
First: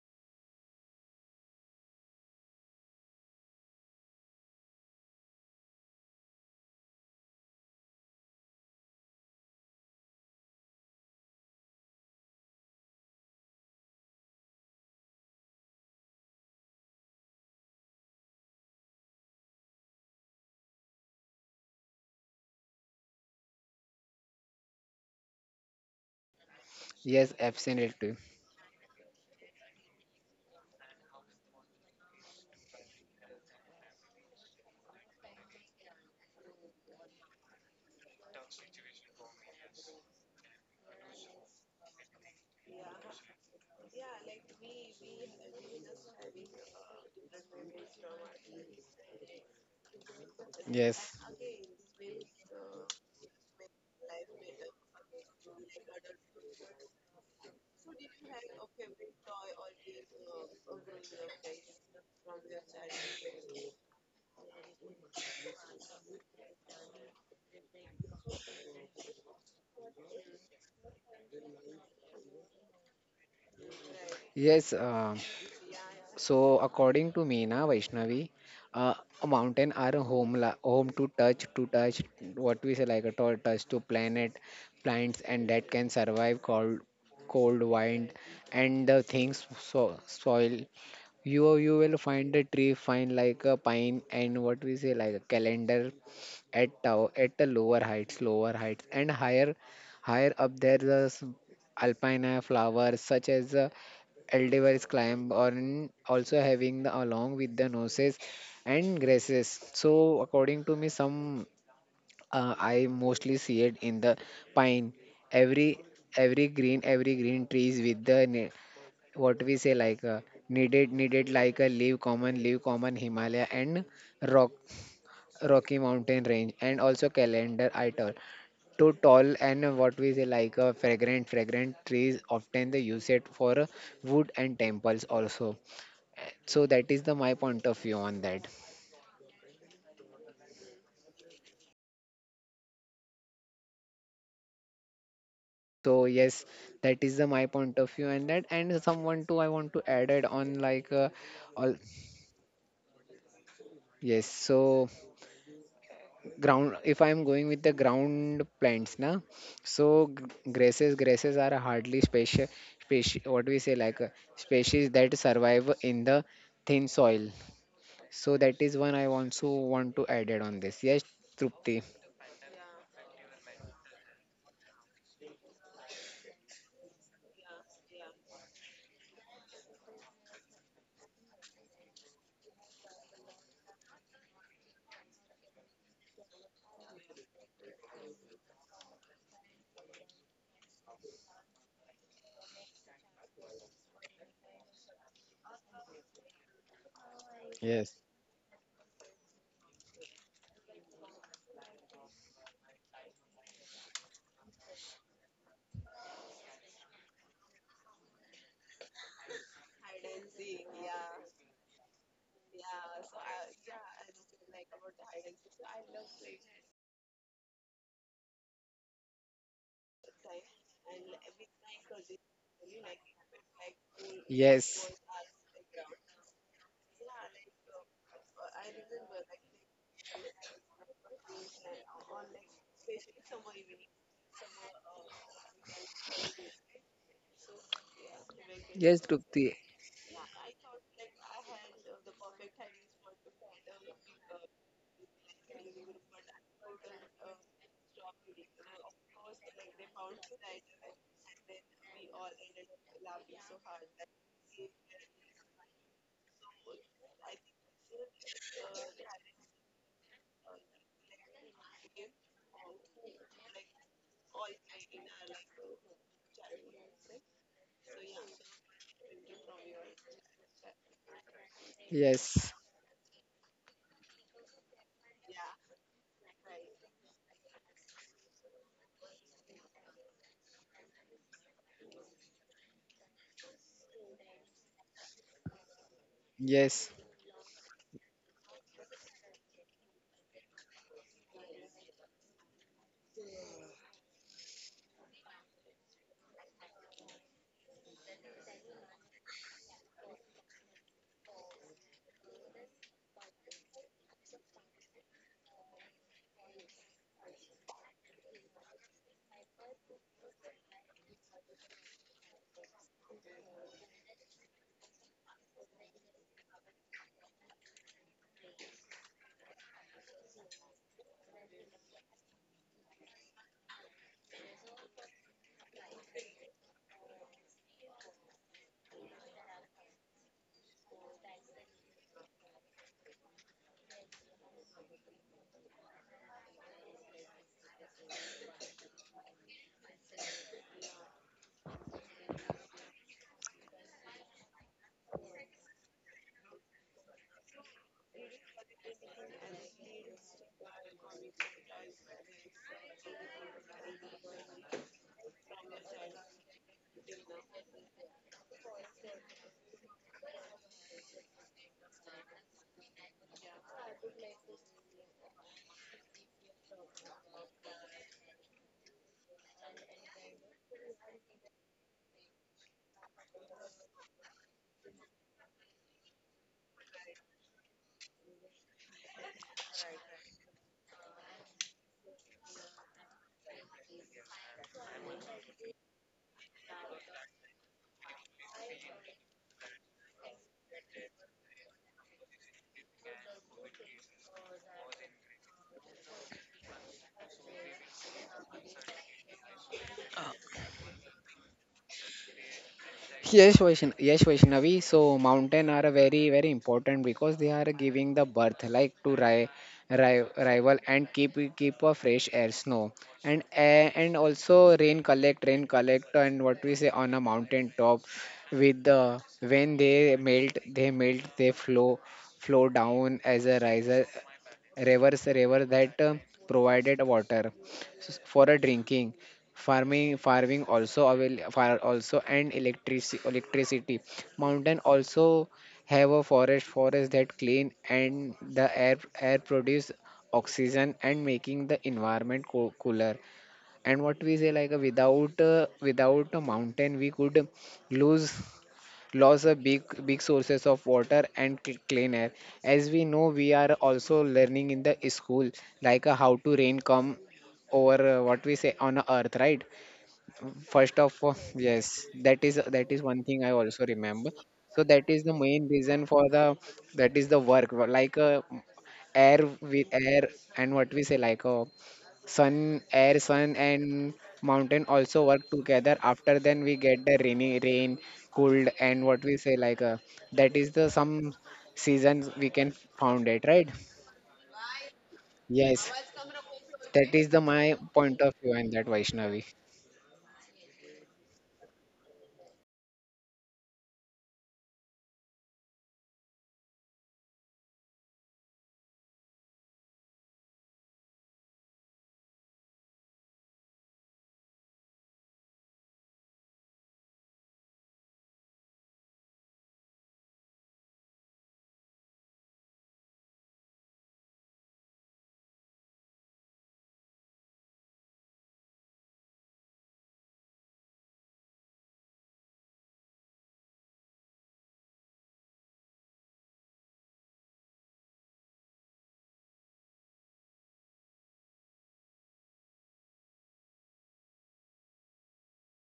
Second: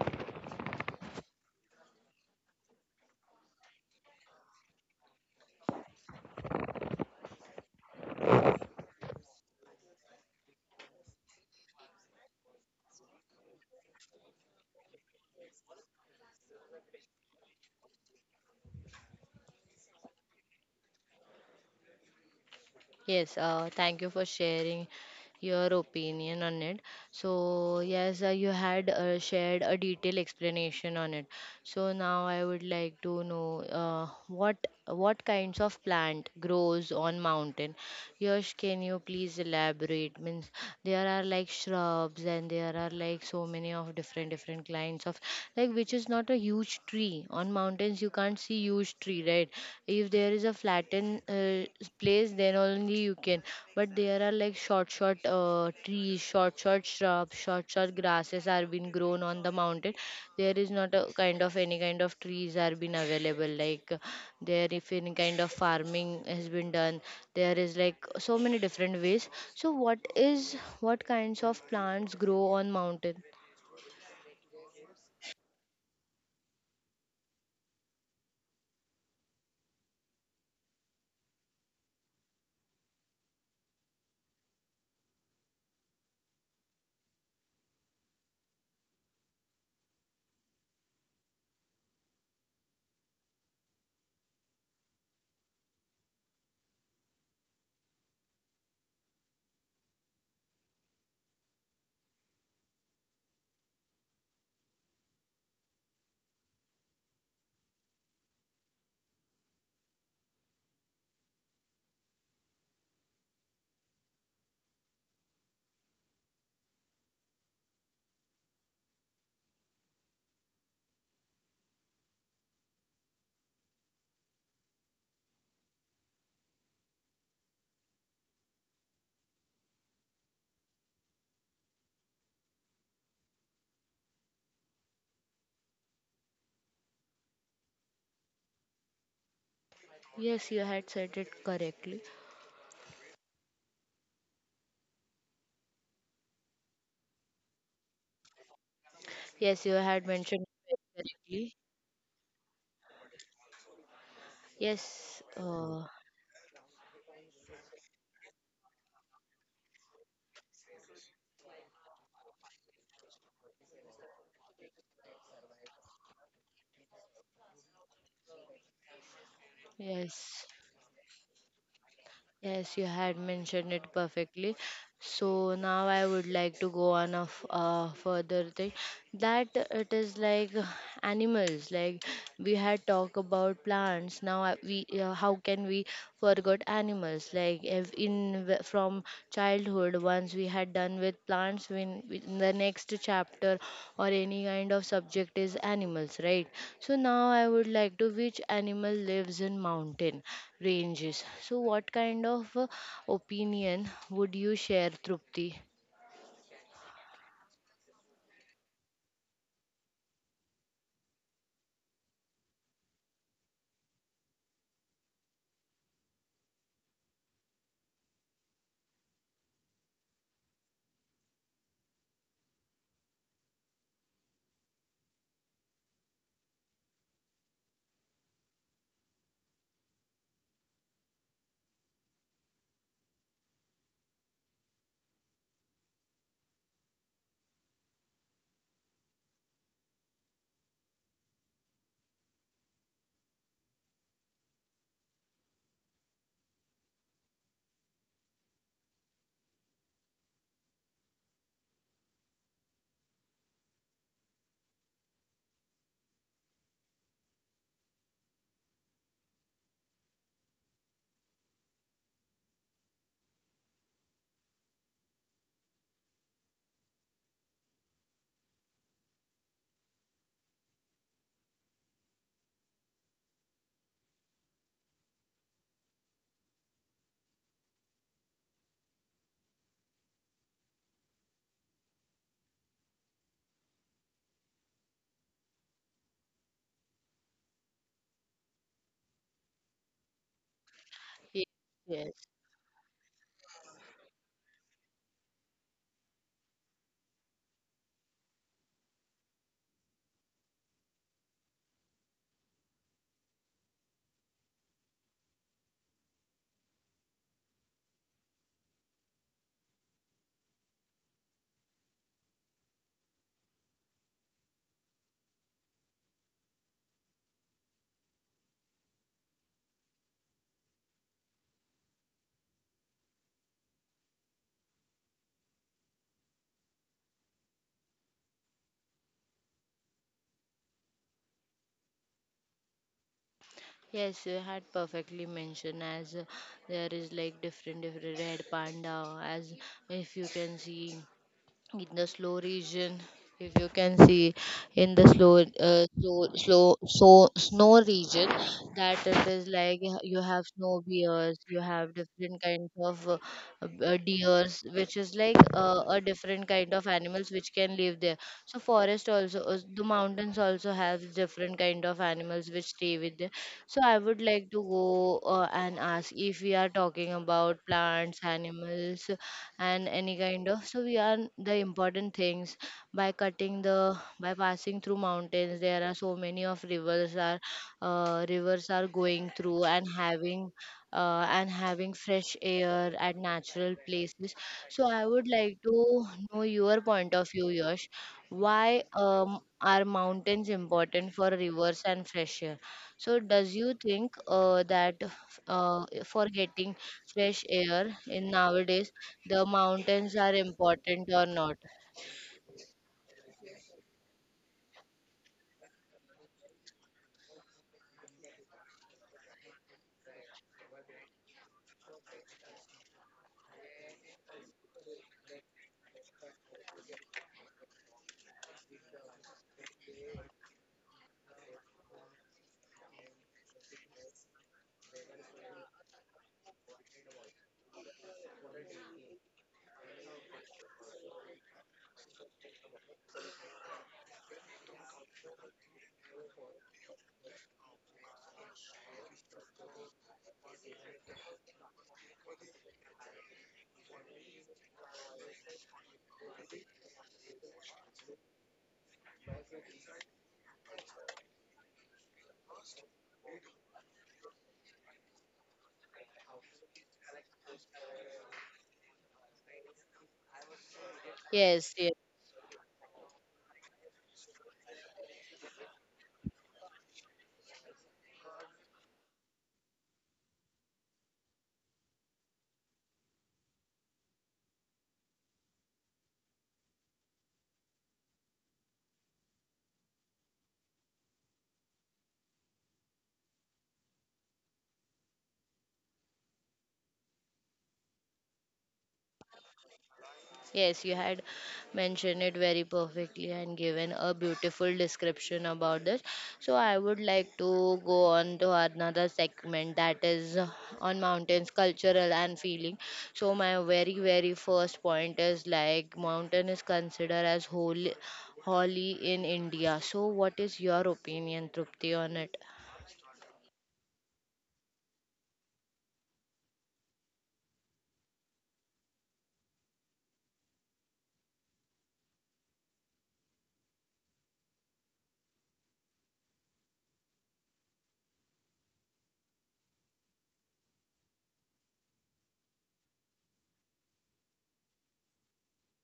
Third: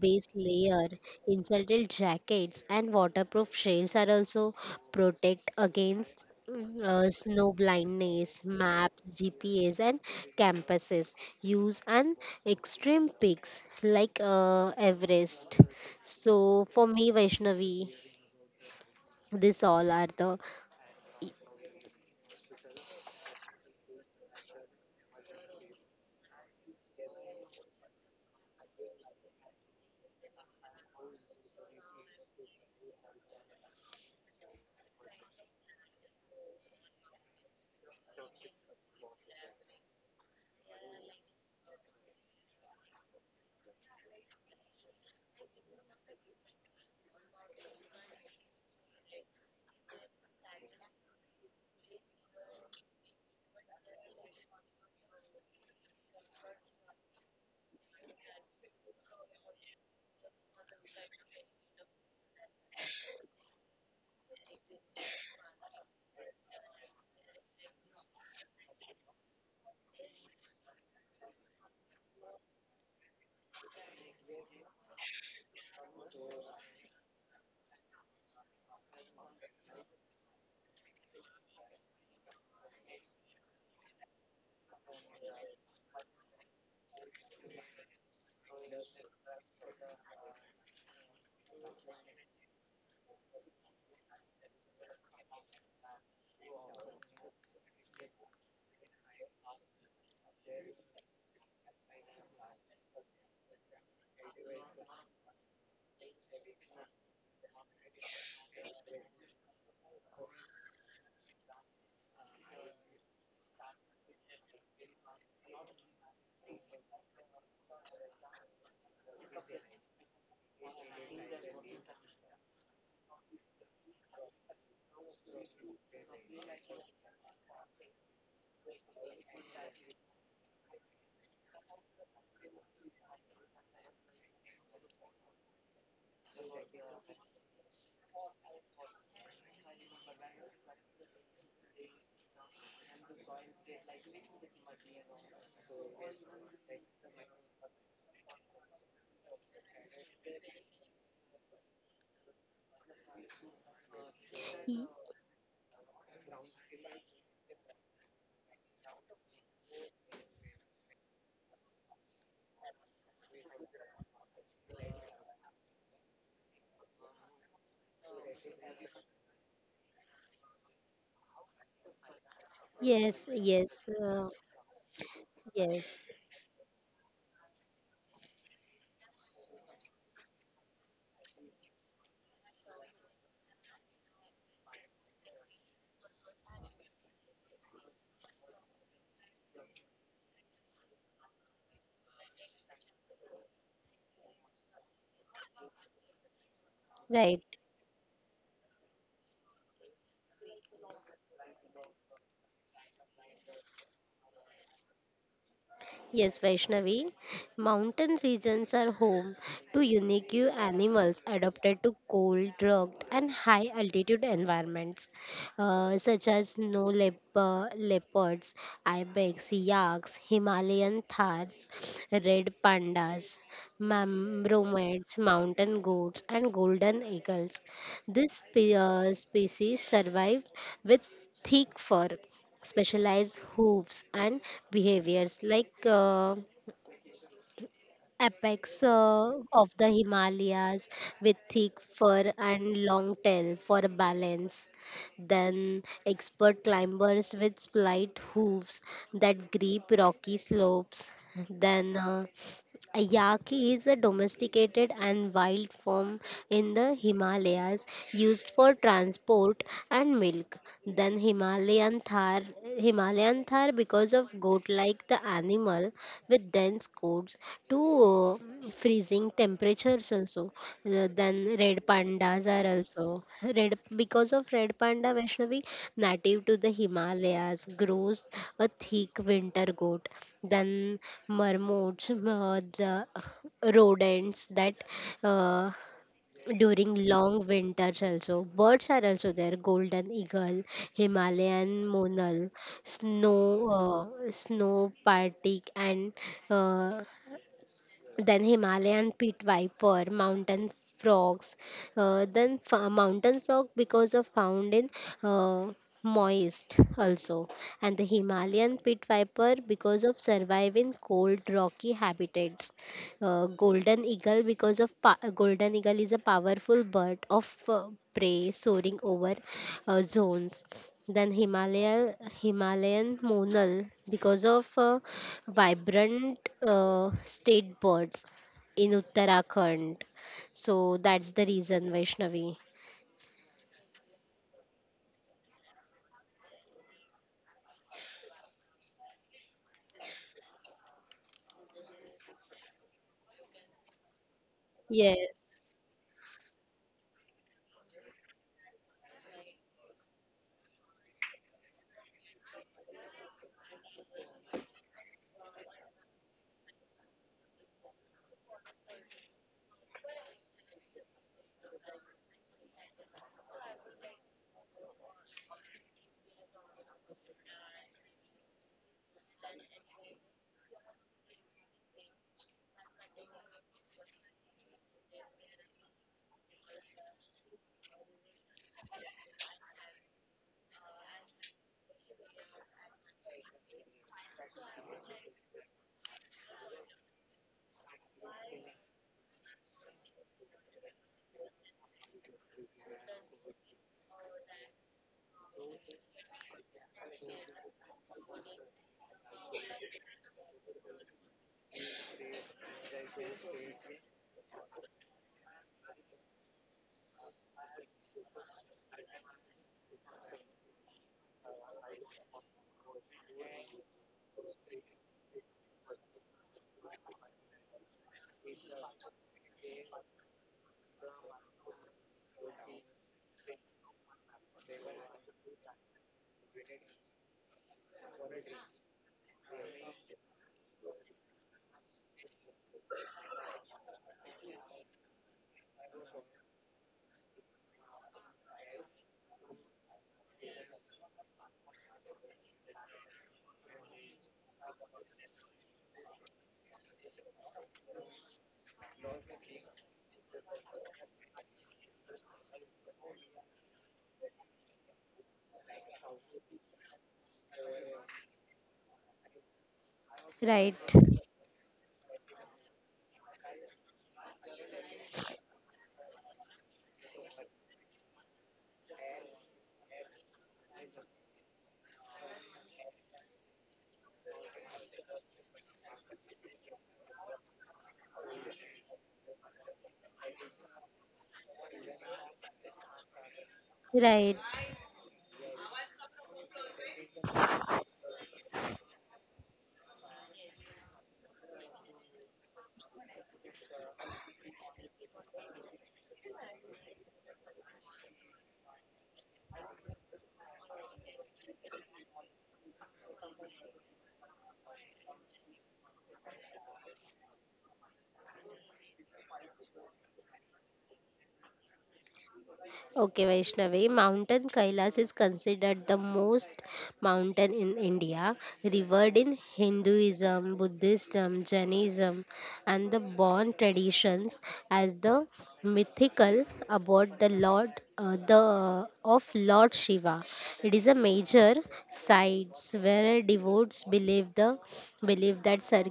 Speaker 3: base layer, insulted jackets, and waterproof shells are also protect against snow blindness. Maps, GPS, and campuses use and extreme peaks like Everest. So for me, Vaishnavi, this all are the y-
Speaker 1: Yes, thank you for sharing your opinion on it.
Speaker 2: yes,
Speaker 1: So,
Speaker 2: absolutely.
Speaker 1: yes, you had shared a detailed explanation on it. So now I would like to know what what kinds of plant grows on mountain. Yash, can you please elaborate? Means there are like shrubs, and there are like so many of different different kinds of, like which is not a huge tree on mountains. You can't see huge tree, right? If there is a
Speaker 2: Yes,
Speaker 1: flattened place, then only you can. But there are like short, short trees, short, short shrubs, short, short grasses are being grown on the mountain. There is not a kind of any kind of trees are been available. Like there, if any kind of farming has been done, there is like so many different ways. So, what is what kinds of plants grow on mountain?
Speaker 2: yes. So, according to me, na Vaishnavi, uh, a mountain are a home, la home to what we say like a to touch to planet, plants, and that can survive cold wind, and the things so soil. You will find a find like a pine, and what we say like a calendar at tow at the lower heights, and higher up there the alpine flowers such as Eldiver's climb on, also having the along with the noses and grasses. So according to me, some I mostly see it in the pine. Every every green trees with the what we say like needed like a leaf common Himalaya and rock Rocky Mountain range, and also calendar ital to tall and what we say like a fragrant trees, often they use it for wood and temples also. So that is the my point of view on that.
Speaker 1: Yes, you had said it correctly.
Speaker 2: So yes, that is the my point of view on that. And someone
Speaker 1: Yes,
Speaker 2: too
Speaker 1: you
Speaker 2: I want
Speaker 1: had
Speaker 2: to add
Speaker 1: mentioned
Speaker 2: it
Speaker 1: it
Speaker 2: on, like
Speaker 1: correctly.
Speaker 2: all yes.
Speaker 3: y-
Speaker 2: So
Speaker 1: Yes,
Speaker 2: ground, if I'm going with the ground plants now, so grasses are hardly special species what we say like a species that survive in the thin soil. So that is one I also want to add
Speaker 1: yes,
Speaker 2: it on this. Yes, Trupti.
Speaker 1: yes, you
Speaker 3: yes,
Speaker 1: had
Speaker 3: yes,
Speaker 1: mentioned it perfectly. So
Speaker 3: yes,
Speaker 1: now I would like to go on a further thing, that it is like animals. Like we had talked about plants. Now we, how can we forget animals? Like if in from childhood ones we had done with plants, when in the next chapter or any kind of subject is animals, right? So now
Speaker 3: right.
Speaker 1: I would like to,
Speaker 2: Yes,
Speaker 1: which animal lives in mountain ranges? So what kind of opinion would you share, Trupti?
Speaker 3: Yes, Vaishnavi, mountain regions are home to unique animals adapted to cold, rugged, and high altitude environments, such as leopards, ibex, yaks, Himalayan thars, red pandas, romance,
Speaker 2: yes,
Speaker 3: mountain goats, and golden eagles. This species survive with thick fur, specialized hooves and behaviors like apex
Speaker 2: yes,
Speaker 3: of
Speaker 2: Trupti,
Speaker 3: the Himalayas with thick fur and long tail for balance. Then expert climbers with slight hooves that grip rocky slopes. Then a yaki is a domesticated and wild form in the Himalayas used for transport and milk. Then Himalayan thar because of goat like the animal with dense coats to freezing temperatures also. Then red pandas are
Speaker 2: yes,
Speaker 3: also red because of red panda. Vaishnavi, native to the Himalayas, grows a thick winter coat. Then marmots, the rodents that uh, during
Speaker 2: yes.
Speaker 3: long winters, also birds are also there. Golden eagle,
Speaker 1: Ye-
Speaker 3: Himalayan
Speaker 1: yes.
Speaker 3: monal, snow partic, and uh, then Himalayan pit viper, mountain frogs. Then mountain frog because of found in uh, moist also, and the Himalayan pit viper because of survive in cold rocky habitats. Golden eagle because of golden eagle is a powerful bird of prey soaring over zones. Then Himalayan monal because of vibrant state birds in Uttarakhand. So that's the reason, Vaishnavi.
Speaker 1: Yes, you had perfectly mentioned. As there is like different different red panda, as if you can see in the slow region, if you can see in the slow
Speaker 3: Yes.
Speaker 1: slow slow so snow region, that it is like you have snow bears, you have different kinds of deers, which is like a different kind of animals which can live there. So forest also, the mountains also have different kind of animals which stay with them. So I would like to go and ask, if we are talking about plants, animals, and any kind of, so we are the important things by cutting the, by passing through mountains. There are so many of rivers are going through and having fresh air at natural places. So I would like to know your point of view, Yash. Why are mountains important for rivers and fresh air? So does you think that for getting fresh air in nowadays, the mountains are important or not?
Speaker 2: Yes, yes, Vaishnavi. So mountain are a very very important because they are giving the birth like to rival and keep a fresh air, snow and air, and also rain collect and what we say on a mountain top. With the when they melt they flow down as a riser rivers river that provided water for a drinking, farming also avail far also, and electricity. Mountain also have a forest that clean and the air produce oxygen and making the environment cooler. And what we say like without a mountain we could lose. Laws are big, big sources of water and clean air. As we know, we are also learning in the school, like how to rain come over what we say on earth, right?
Speaker 3: Right,
Speaker 2: First of all,
Speaker 1: Yes, yes.
Speaker 2: yes, that is one thing I also remember. So that is the main reason for the, that is the work like air with air and what we say like sun air sun and mountain also work together. After then we get the rain cold, and what we say like that is the some seasons we can found it, right?
Speaker 3: right.
Speaker 2: Yes, that is the my point of view and that, Vaishnavi.
Speaker 1: Yes, you had mentioned it very perfectly and given a beautiful description about this. So I would like to go on to another segment, that is on mountains, cultural and feeling. So my very very first point is like mountain is considered as holy, holy in India. So what is your opinion, Trupti, on it?
Speaker 3: Okay, Vaishnavi, Mountain Kailas is considered the most mountain in India, revered in Hinduism, Buddhism, Jainism, and the born traditions as the mythical about the Lord, the of Lord Shiva. It is a major sites where devotees believe the believe that sir,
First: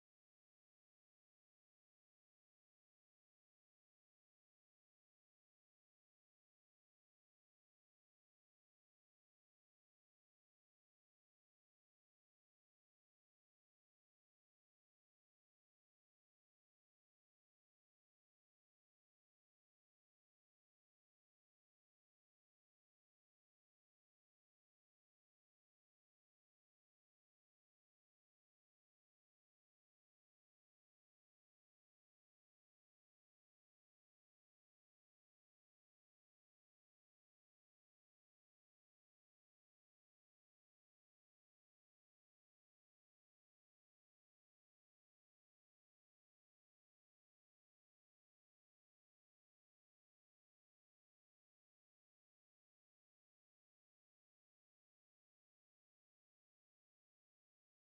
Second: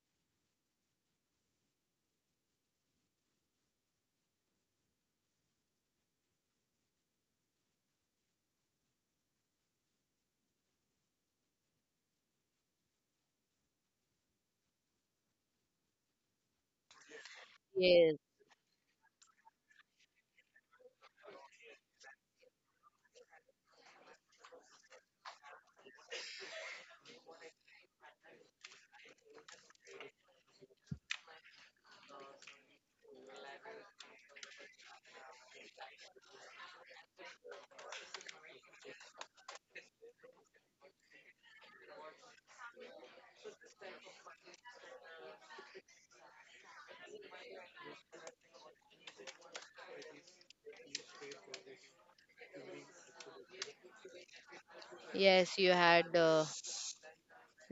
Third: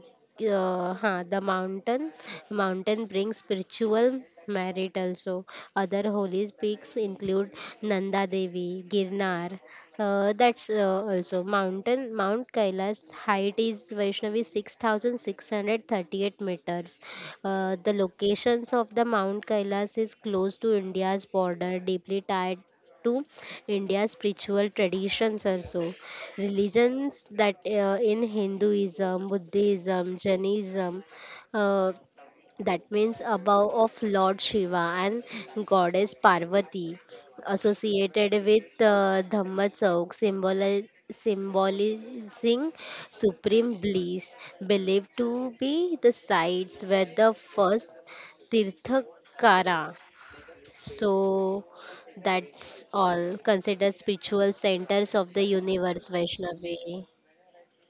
Speaker 3: the mountain brings spiritual merit also. Other holy peaks include Nanda Devi, Girnar. That's also mountain. Mount Kailash height is Vaishnavi 6,638 meters. The
Speaker 1: Yes,
Speaker 3: locations of the Mount Kailash is close to India's border, deeply tied to India's spiritual traditions also. Religions that in Hinduism, Buddhism, Jainism, uh, that means above of Lord Shiva and Goddess Parvati, associated with Dhamma Chauk, symbolizing supreme bliss, believed to be the sites where the first Tirthakara. So that's all considered spiritual centers of the
Speaker 1: yes, you
Speaker 3: universe,
Speaker 1: had. Uh,
Speaker 3: Vaishnavi.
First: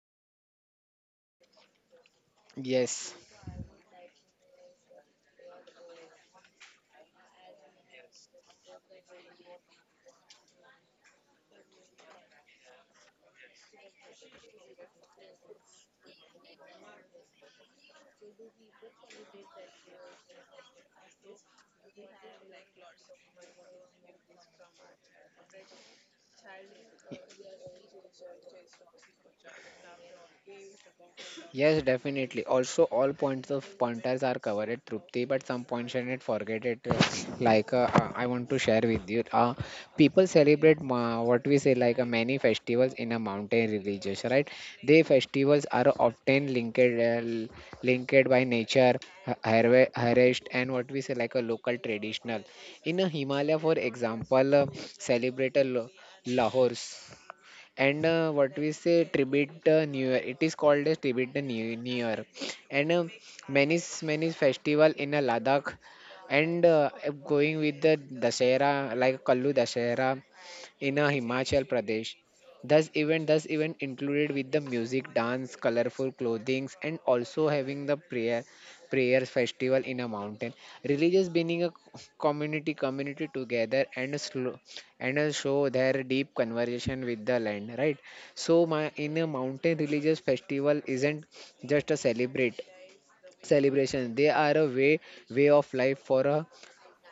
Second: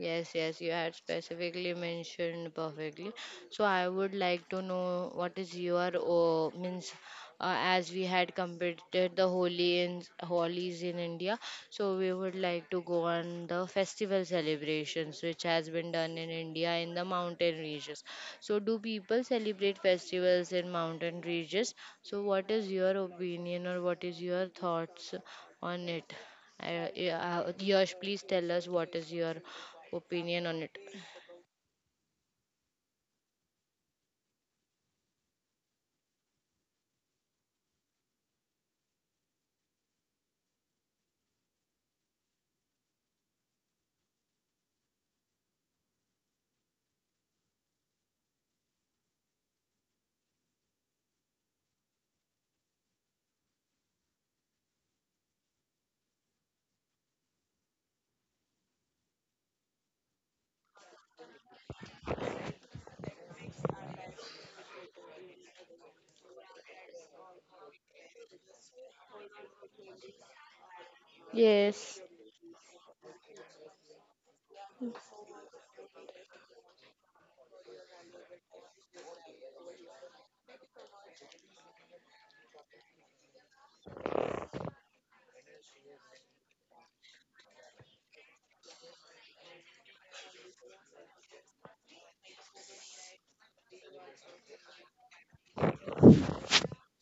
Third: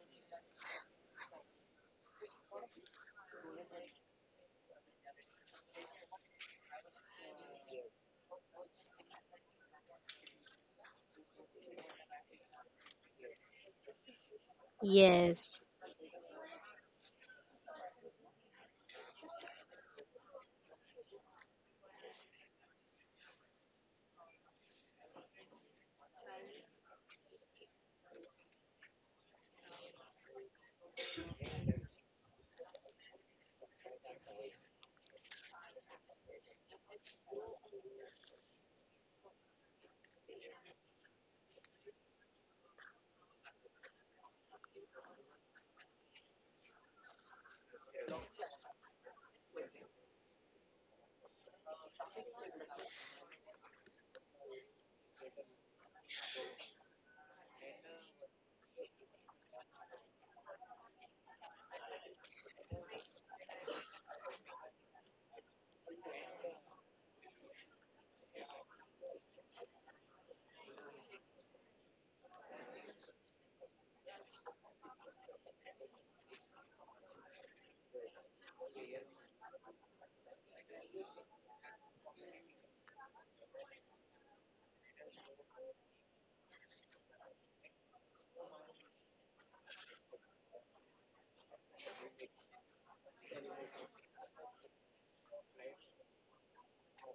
Speaker 1: Yes, yes, you had specifically mentioned perfectly.
Speaker 2: Yes,
Speaker 1: So I would like to know what is your oh, means as we had completed the Holi in Holi's in India. So we would like to go on the festival celebrations which has
Speaker 3: Yes.
Speaker 1: been done in India in the mountain regions. So do people celebrate festivals in mountain regions? So what is your opinion or what is your thoughts on it? Yeah, Yash, please tell us what is your opinion on it.
Speaker 2: yes, definitely. Also, all points of pointers are covered, at Trupti, but some points I did forget it. Like I want to share with you, people celebrate what we say like many festivals in a mountain religious, right? They festivals are often linked, linked by nature, harvest, and what we say like a local traditional. In a Himalaya, for example, celebrate a Lahor's and what we say tribute new year, it is called as tribute the new year, and many many festival in Ladakh, and going with the dasera like Kallu Dasera in Himachal
Speaker 1: Yes.
Speaker 2: Pradesh. Thus event included with the music, dance, colorful clothings, and also having the prayers festival in a mountain. Religious being a community together and slow, and show their deep conversation with the land, right? So, my in a mountain religious festival isn't just a celebrate celebration; they are a way of life for a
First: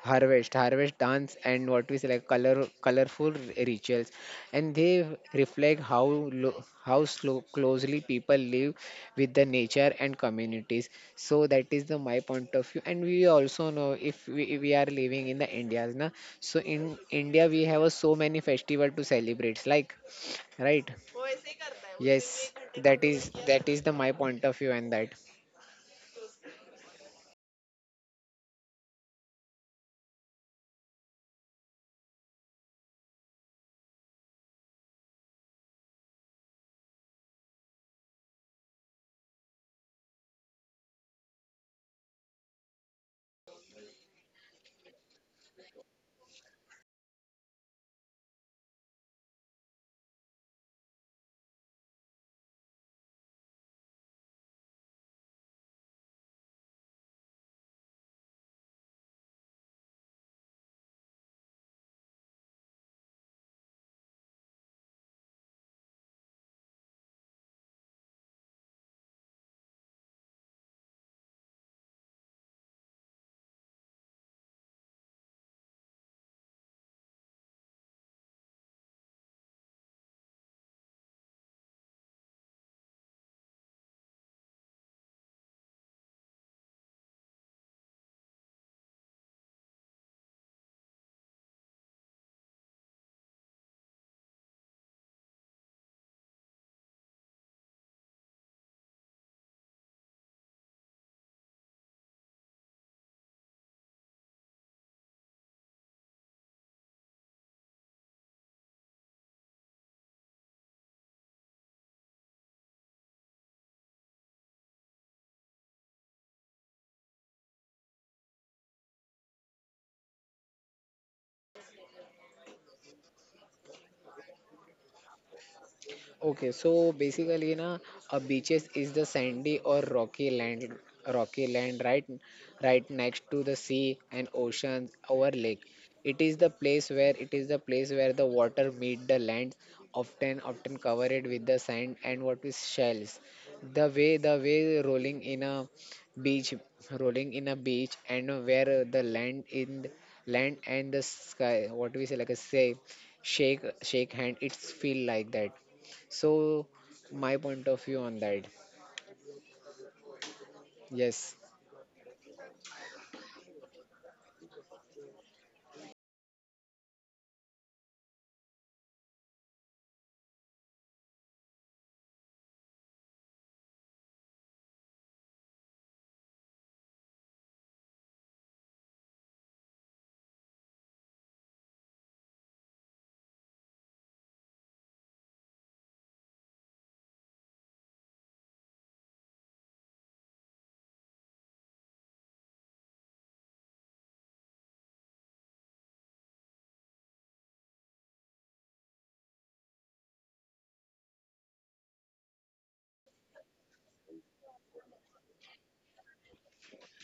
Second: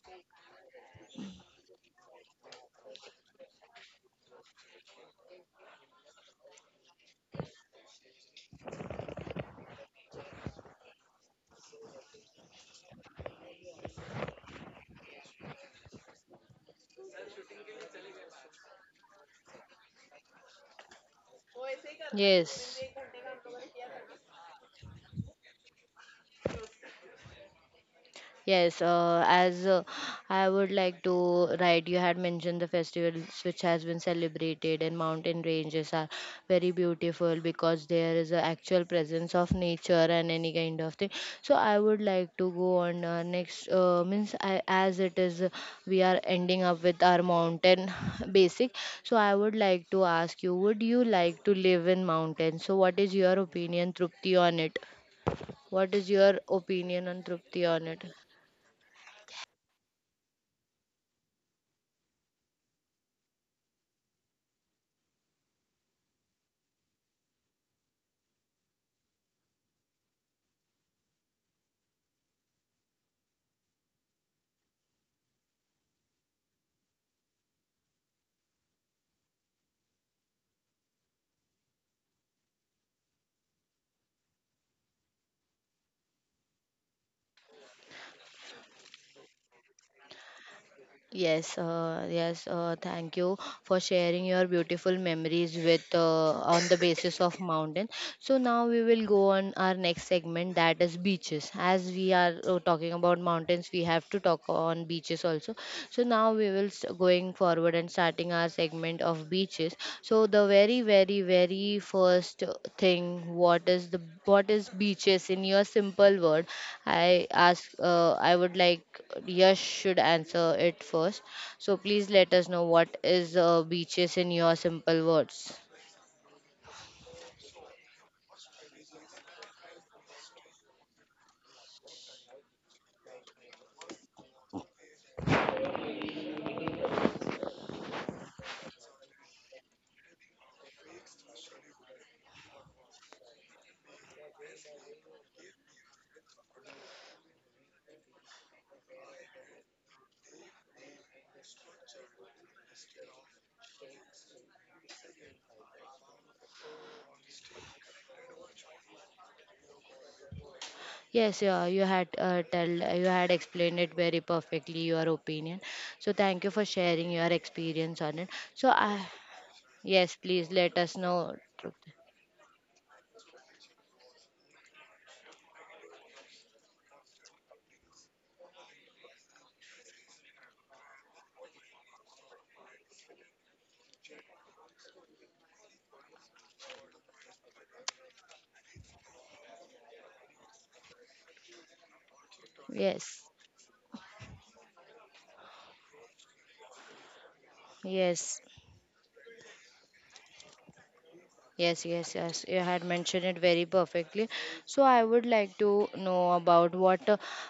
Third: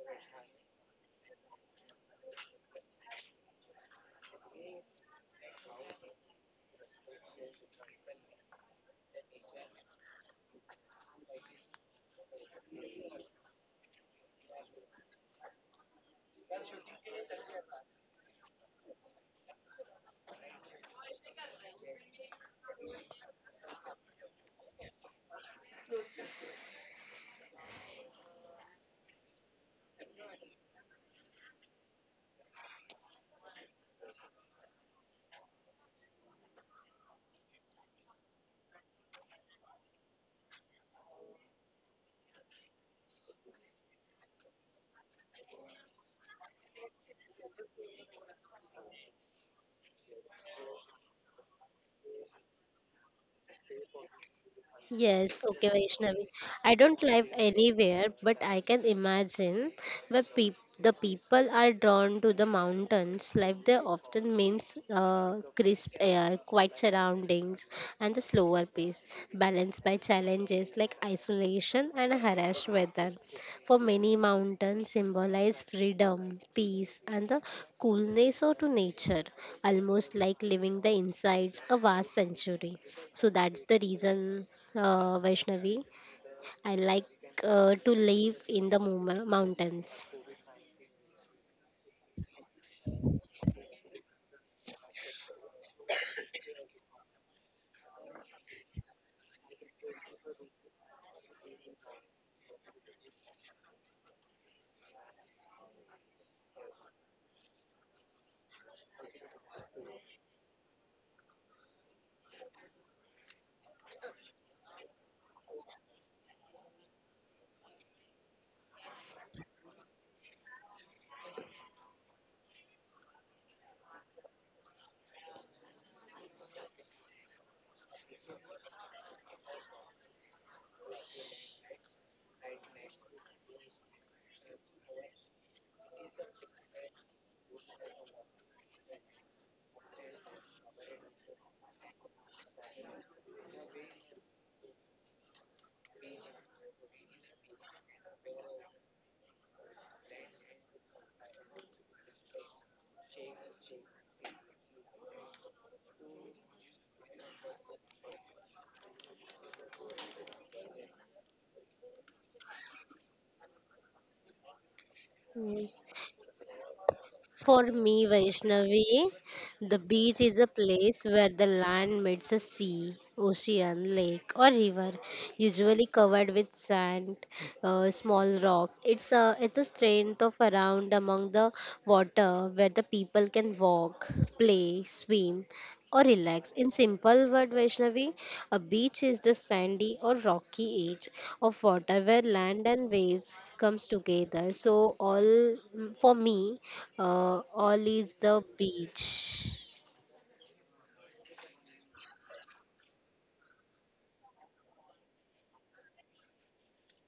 Speaker 2: harvest dance and what we say like colorful rituals, and they reflect how slow, closely people live with the nature and communities. So that is the my point of view. And we also know, if we are living in the india na? So in india we have a, so many festival to celebrate like right. Yes,
Speaker 1: Yes.
Speaker 2: that is the my point of view. And that,
Speaker 1: Yes, as I would like to right, you had mentioned the festivals which has been celebrated and mountain ranges are very beautiful because there is an actual presence of nature and any kind of thing. So I would like to go on next means I, as it is we are ending up with our mountain basic. So I would like to ask you, would you like to live in mountains? So what is your opinion, Trupti, on it?
Speaker 3: Yes,
Speaker 1: What
Speaker 3: okay,
Speaker 1: is your
Speaker 3: Vaishnavi.
Speaker 1: opinion
Speaker 3: I
Speaker 1: on
Speaker 3: don't
Speaker 1: Trupti
Speaker 3: live
Speaker 1: on it?
Speaker 3: anywhere, but I can imagine where peop the people are drawn to the mountains. Life there often means crisp air, quiet surroundings, and the slower pace, balanced by challenges like isolation and harsh weather. For many, mountains symbolize freedom, peace, and the coolness of to nature, almost like living the insides a vast century. So that's the reason, Vaishnavi, I like to live in the mountains.
Speaker 1: Yes, yes, thank you for sharing your beautiful memories with on the basis of mountain. So now we will go on our next segment that is beaches. As we are talking about mountains, we have to talk on beaches also. So now we will going forward and starting our segment of beaches. So the very first thing, what is the what is beaches in your simple word? I ask. I would like Yash should answer it first. So please let us know what is beaches in your simple words.
Speaker 2: okay, so basically, na, a beaches is the sandy or rocky land, right, right next to the sea and oceans or lake. It is the place where the water meet the land, often covered with the sand and what is shells. The way rolling in a beach, and where the land in land and the sky, what we say like a say, shake hand. It's feel like that, so, my point of view on that.
Speaker 1: Yes, yeah,
Speaker 2: Yes,
Speaker 1: you had tell you had explained it very perfectly your opinion. So
Speaker 3: Yes.
Speaker 1: thank you for sharing your experience
Speaker 3: For
Speaker 1: on it.
Speaker 3: me,
Speaker 1: So I
Speaker 3: Vaishnavi,
Speaker 1: Yes,
Speaker 3: the
Speaker 1: please
Speaker 3: beach
Speaker 1: let
Speaker 3: is a
Speaker 1: us know.
Speaker 3: place where the land meets a sea, ocean, lake, or river, usually covered with sand, small rocks. It's a strength of around among the water where the people can walk, play, swim, or relax. In simple word, Vaishnavi, a beach is the sandy or rocky edge of water where land
Speaker 1: Yes,
Speaker 3: and waves comes together. So all for me, all
Speaker 1: yes.
Speaker 3: is the beach.
Speaker 1: Yes, yes, yes. You had mentioned it very perfectly. So I would like to know about what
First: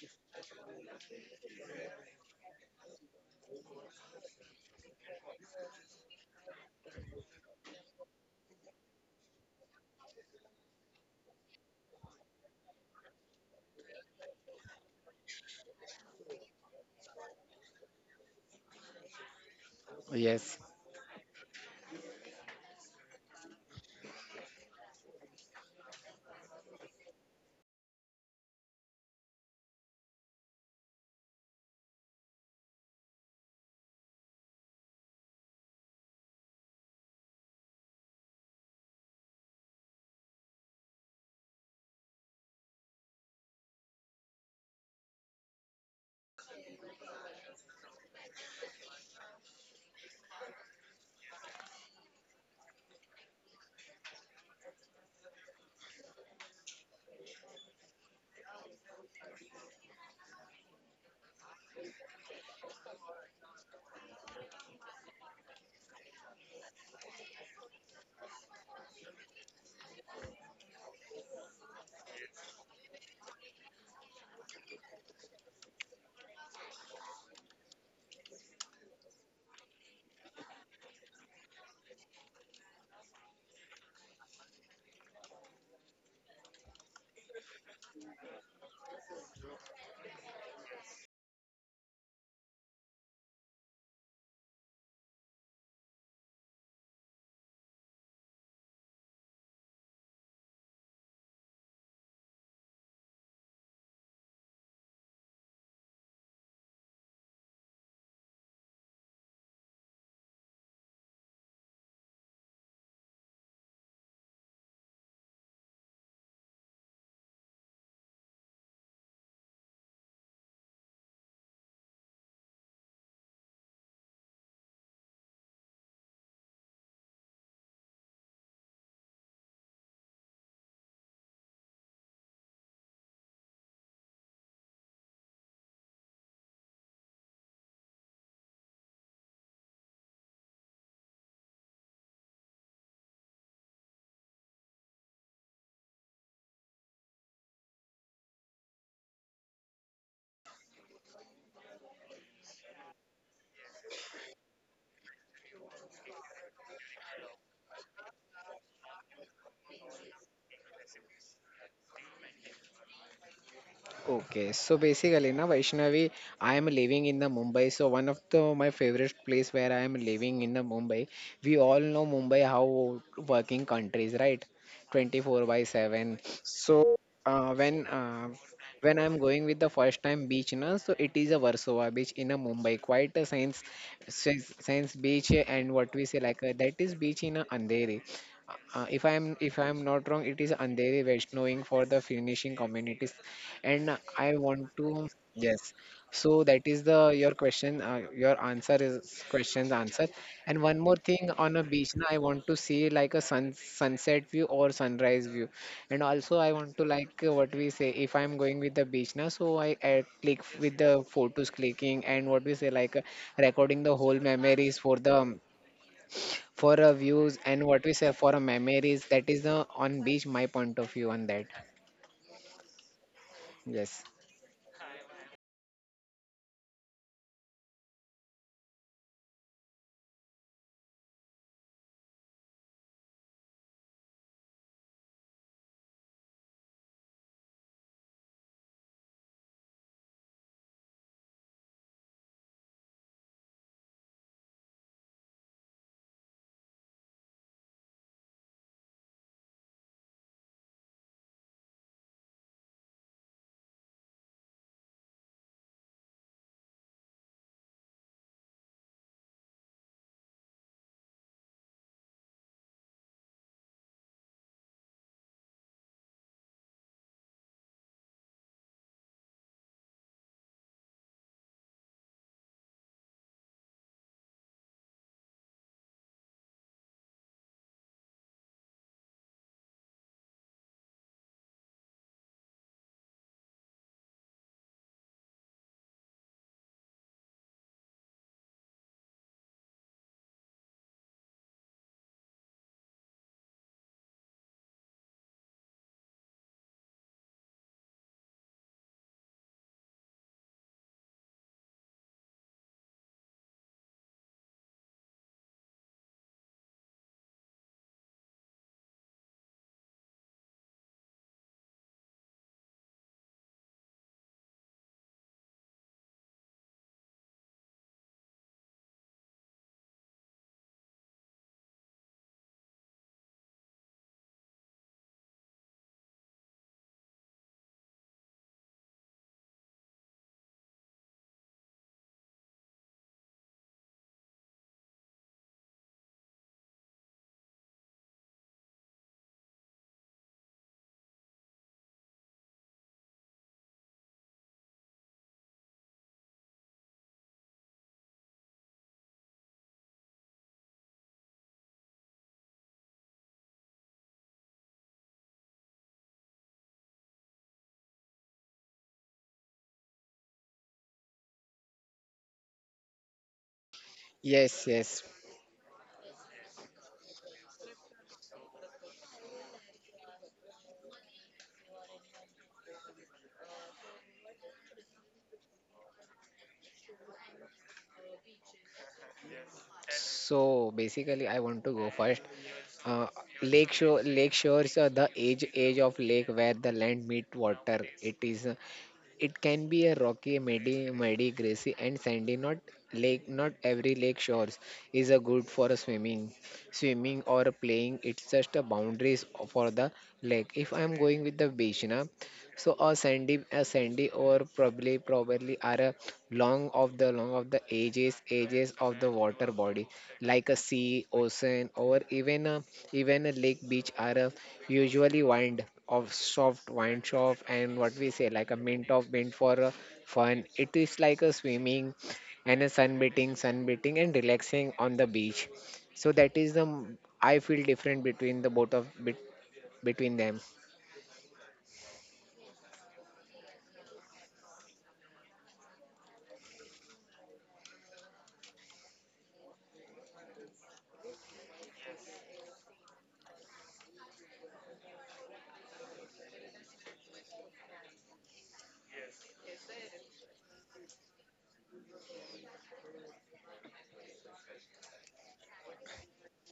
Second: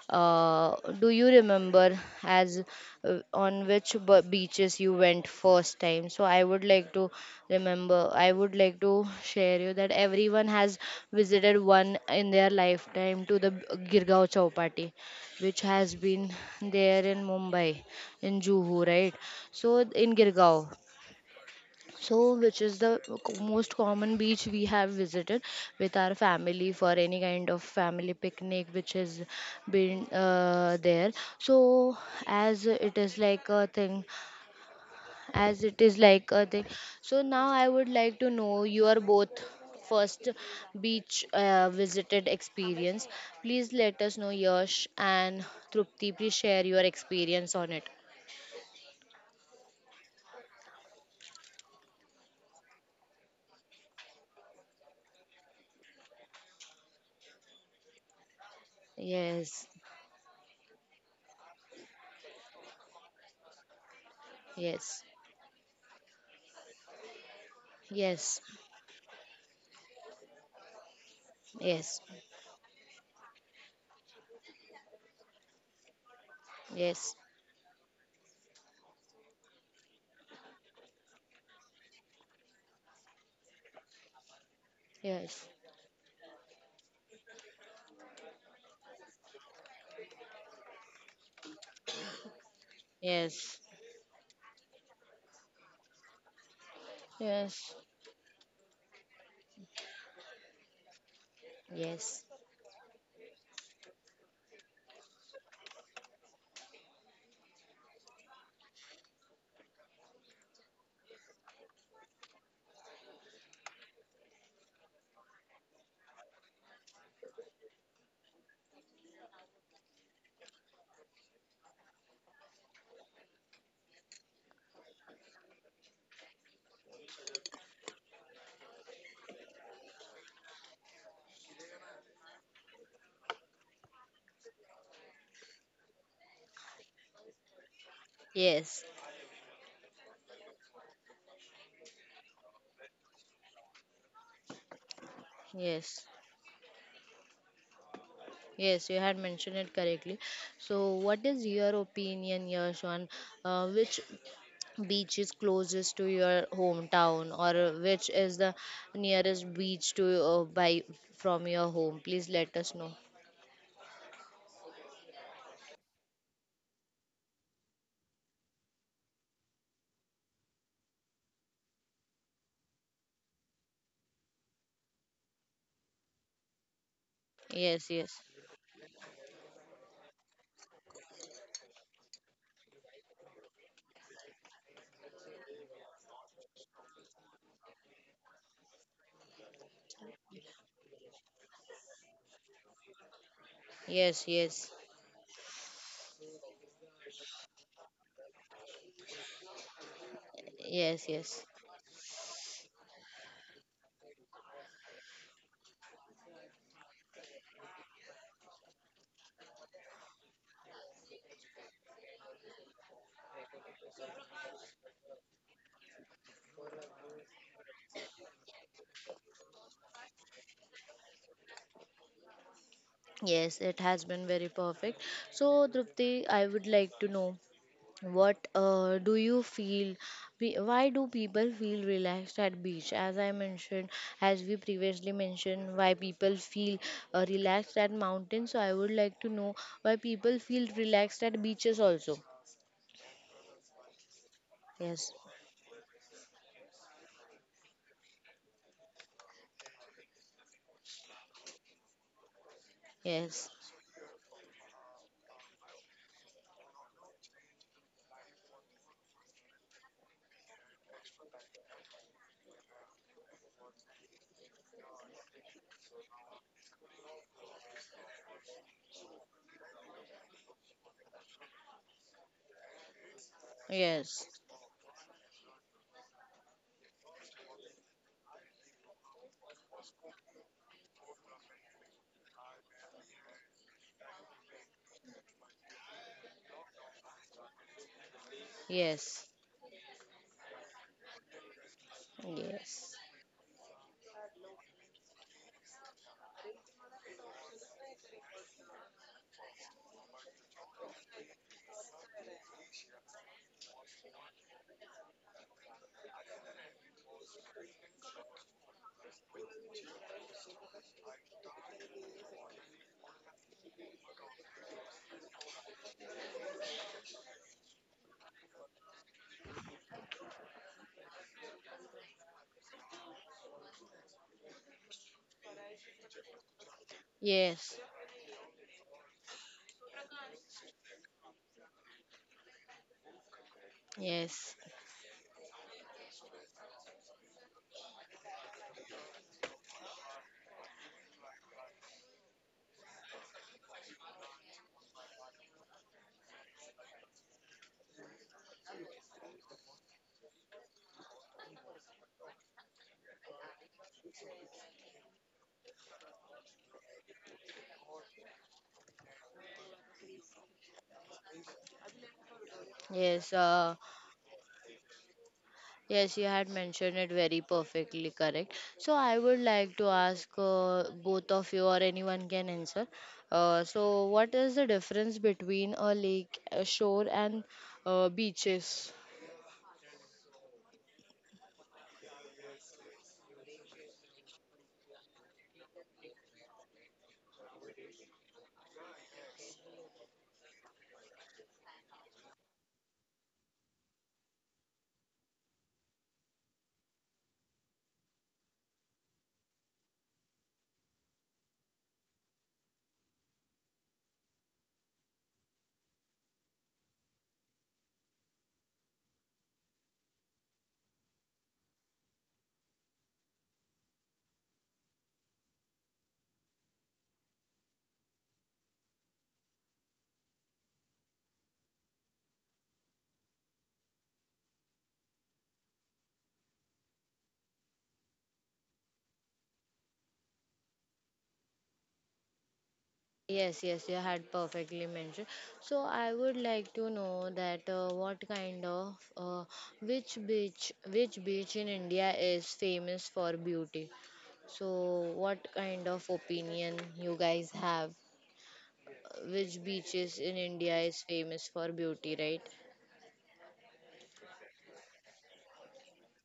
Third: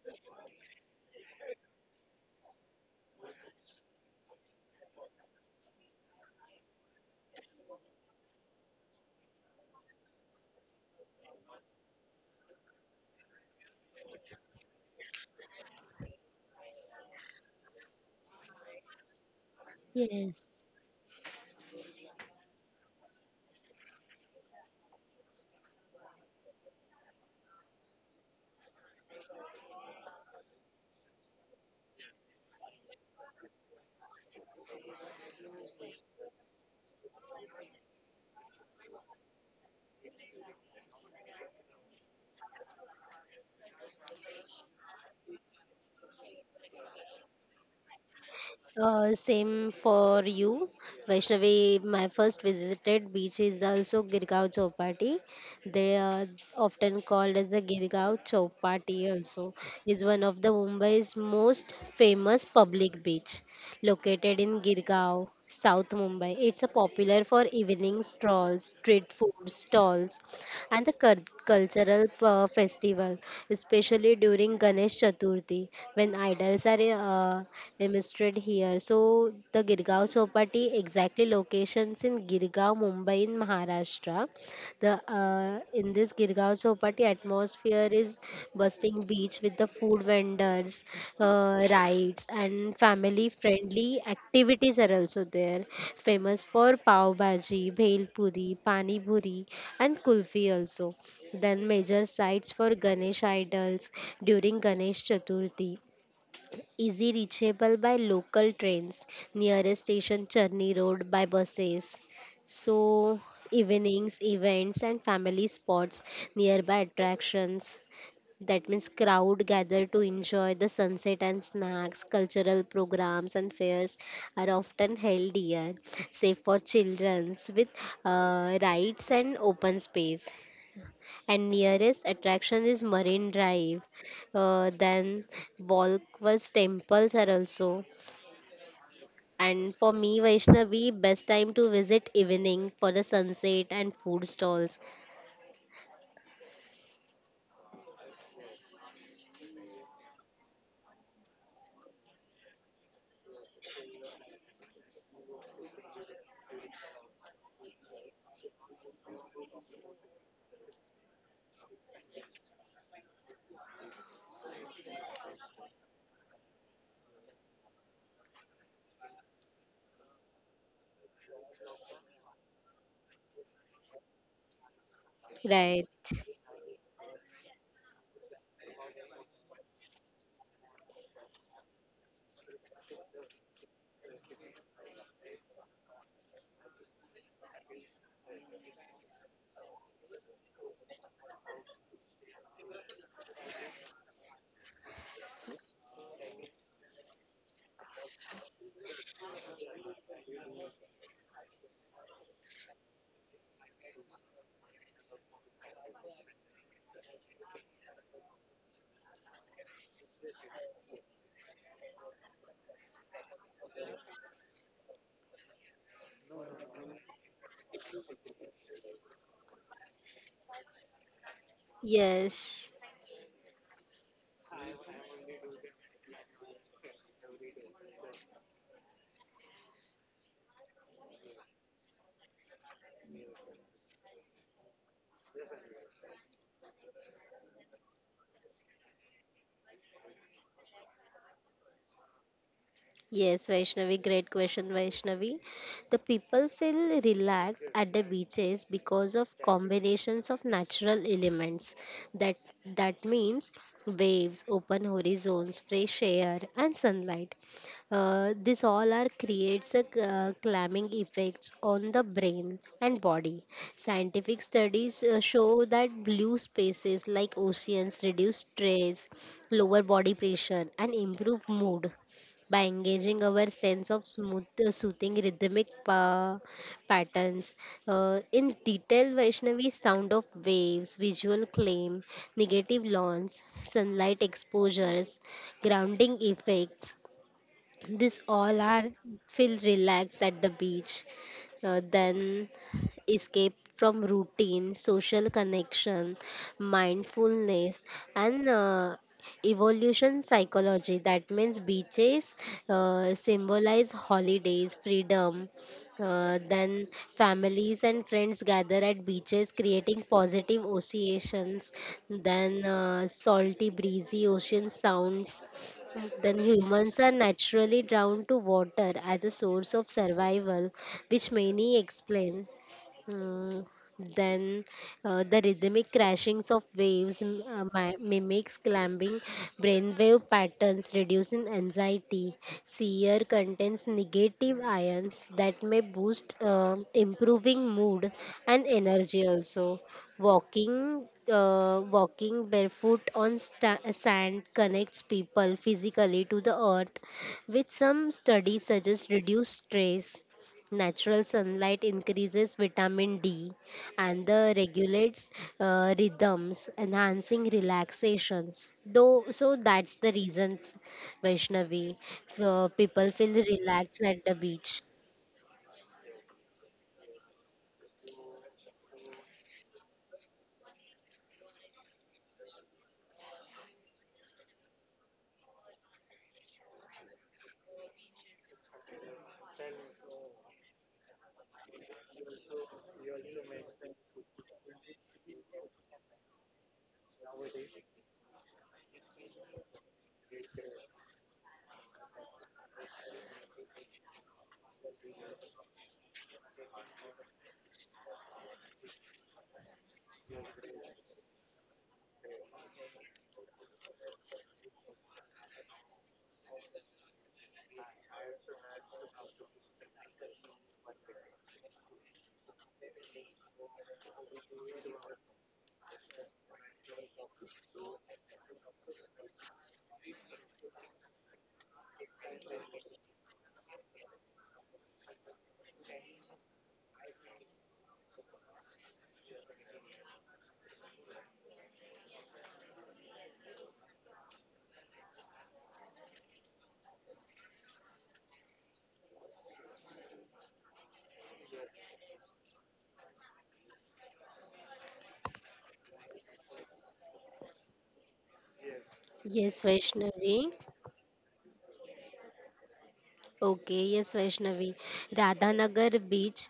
Speaker 1: do you remember as on which beaches you went first time. So I would like to remember. I would like to share you that everyone has visited one in their lifetime to the Girgaon Chowpatty, which has been there in Mumbai, in Juhu, right? So in
Speaker 3: Yes.
Speaker 2: yes.
Speaker 1: Girgaon, so which is the most common beach we have visited with our family for any kind of family picnic which has been there. So as it is like a thing, as it is like a thing so now I would like to know your both first beach visited experience. Please let us know, Yash, and Trupti, please share your experience on it.
Speaker 3: Same for you, Vaishnavi. My first visited beach is also Girgaon Chowpatty. They are often called as the Girgaon Chowpatty also,
Speaker 1: Yes,
Speaker 3: is one of the Mumbai's most famous public beach, located in
Speaker 1: yes,
Speaker 3: Girgaon, South Mumbai. It's a popular for evening
Speaker 1: yes,
Speaker 3: strolls, street food stalls, and the
Speaker 1: yes,
Speaker 3: cultural festival, especially during Ganesh Chaturthi when idols are
Speaker 1: yes.
Speaker 3: demonstrated here. So the Girgaon Chowpatty exactly locations in Girgaon, Mumbai in Maharashtra. The
Speaker 1: Yes.
Speaker 3: in this Girgaon Chowpatty atmosphere is interesting beach with the food vendors, rides, and
Speaker 1: Yes.
Speaker 3: family-friendly activities are also there. Famous for pav bhaji,
Speaker 1: Yes.
Speaker 3: bhel puri, pani puri, and kulfi also. Then major
Speaker 1: Yes.
Speaker 3: sites for Ganesh idols during Ganesh Chaturthi, easy reachable by local trains, nearest station Charni Road by buses. So evenings, events and family spots, nearby attractions, that means crowd gather to enjoy the sunset and snacks. Cultural programs and fairs are often held here, safe for children with rides and open space. And nearest attraction is Marine Drive. Then Volkwas temples are also.
Speaker 1: Yes,
Speaker 3: And for me, Vaishnavi, best time to visit evening for the sunset and food stalls.
Speaker 1: yes, yes, you had mentioned it correctly. So, what is your opinion, Yash, on which beach is closest to your hometown, or which is the nearest beach to by from your home? Please let us know.
Speaker 2: Okay. So basically, na Vaishnavi, I am living in the Mumbai. So one of the my favorite place where I am living in the Mumbai. We all know Mumbai how working countries, right? 24 by
Speaker 3: Right.
Speaker 2: 7. So uh, when
Speaker 1: Yes, yes,
Speaker 2: uh, when I'm going with the first time beach, na, so it is a Warsaw beach in a Mumbai. Quite a science beach, and what we say like that is beach in a Andheri. If I am not wrong, it is andheri vaishnoing for the finishing communities, and I
Speaker 1: yes,
Speaker 2: want
Speaker 1: yes,
Speaker 2: to, yes, so that is the your question. Your answer is questions answer. And one more
Speaker 1: yes,
Speaker 2: thing
Speaker 1: yes,
Speaker 2: on a beach na, I want to see like a sunset view or sunrise view, and also I want to like what we say, if I'm going with the beach now, so I click with the photos clicking, and what we say like recording the whole memories for the for a views, and what we say for a memories. That is the on beach my point of view on that.
Speaker 3: Yes.
Speaker 1: yes. It has
Speaker 2: Yes,
Speaker 1: been very perfect. So, Drupti, I would like to know. What do you feel? Why do people feel relaxed at beach? As I mentioned, as we previously mentioned, why people feel relaxed at mountains. So I would like to know why people feel relaxed at beaches also.
Speaker 3: Yes, Vaishnavi, great question,
Speaker 1: Yes,
Speaker 3: Vaishnavi. The people feel relaxed at the beaches because of combinations of natural elements. That that means
Speaker 1: yes,
Speaker 3: waves, open horizons, fresh air, and sunlight. This all are creates a calming effects on the brain and body. Scientific studies show that blue spaces like oceans reduce stress, lower body pressure, and improve mood by engaging our sense of
Speaker 1: yes,
Speaker 3: smooth, soothing rhythmic patterns. In detail, Vaishnavi, sound of waves, visual claim, negative lawns, sunlight exposures, grounding effects, this all are
Speaker 1: yes,
Speaker 3: feel relaxed at the beach, then
Speaker 1: yes,
Speaker 3: escape from routine, social connection, mindfulness, and evolution psychology. That means beaches symbolize holidays, freedom. Then families and friends gather at beaches, creating positive associations. Then salty, breezy ocean sounds, then humans are naturally drawn to water as a source of survival, which many explain. Mm, then the rhythmic crashings of waves
Speaker 1: yes,
Speaker 3: mimics climbing brainwave patterns, reducing anxiety. Sear contains negative
Speaker 1: yes,
Speaker 3: ions that may boost improving mood and energy also. Walking barefoot on sand connects people physically to the earth, which some studies suggest reduce stress. Natural sunlight increases vitamin D and the regulates rhythms, enhancing relaxations. Though, so that's the reason, Vaishnavi, people feel
Speaker 1: yes.
Speaker 3: relaxed at the
Speaker 2: yes,
Speaker 3: beach.
Speaker 2: yes.
Speaker 1: Yes, you had mentioned it very perfectly correct. So I would like to ask both of you, or anyone can answer. So, what is the difference between a lake, a shore, and beaches?
Speaker 2: So basically I want to go first, uh, lake shores are the edge of lake where the land meet water. It is it can be a rocky, muddy, grassy, and sandy. Not lake, not every lake shores is a good for a swimming, swimming or playing. It's just a boundaries for the lake. If I'm going with the beach na, so a sandy, or probably are a long of the ages of the water body, like a sea, ocean, or even a even a lake. Beach are a usually wind of soft wine shop, and what we say like a mint for a fun. It is like a swimming and a sunbathing and relaxing on the beach. So that is the I feel different between the between them.
Speaker 1: Yes, yes, you had perfectly mentioned. So I would like to know that what kind of which beach in India is famous for beauty? So, what kind of opinion you guys have?
Speaker 3: Yes,
Speaker 1: Which beaches
Speaker 3: Vaishnavi.
Speaker 1: in India is famous for beauty, right?
Speaker 3: Okay, yes, Vaishnavi. Radhanagar beach,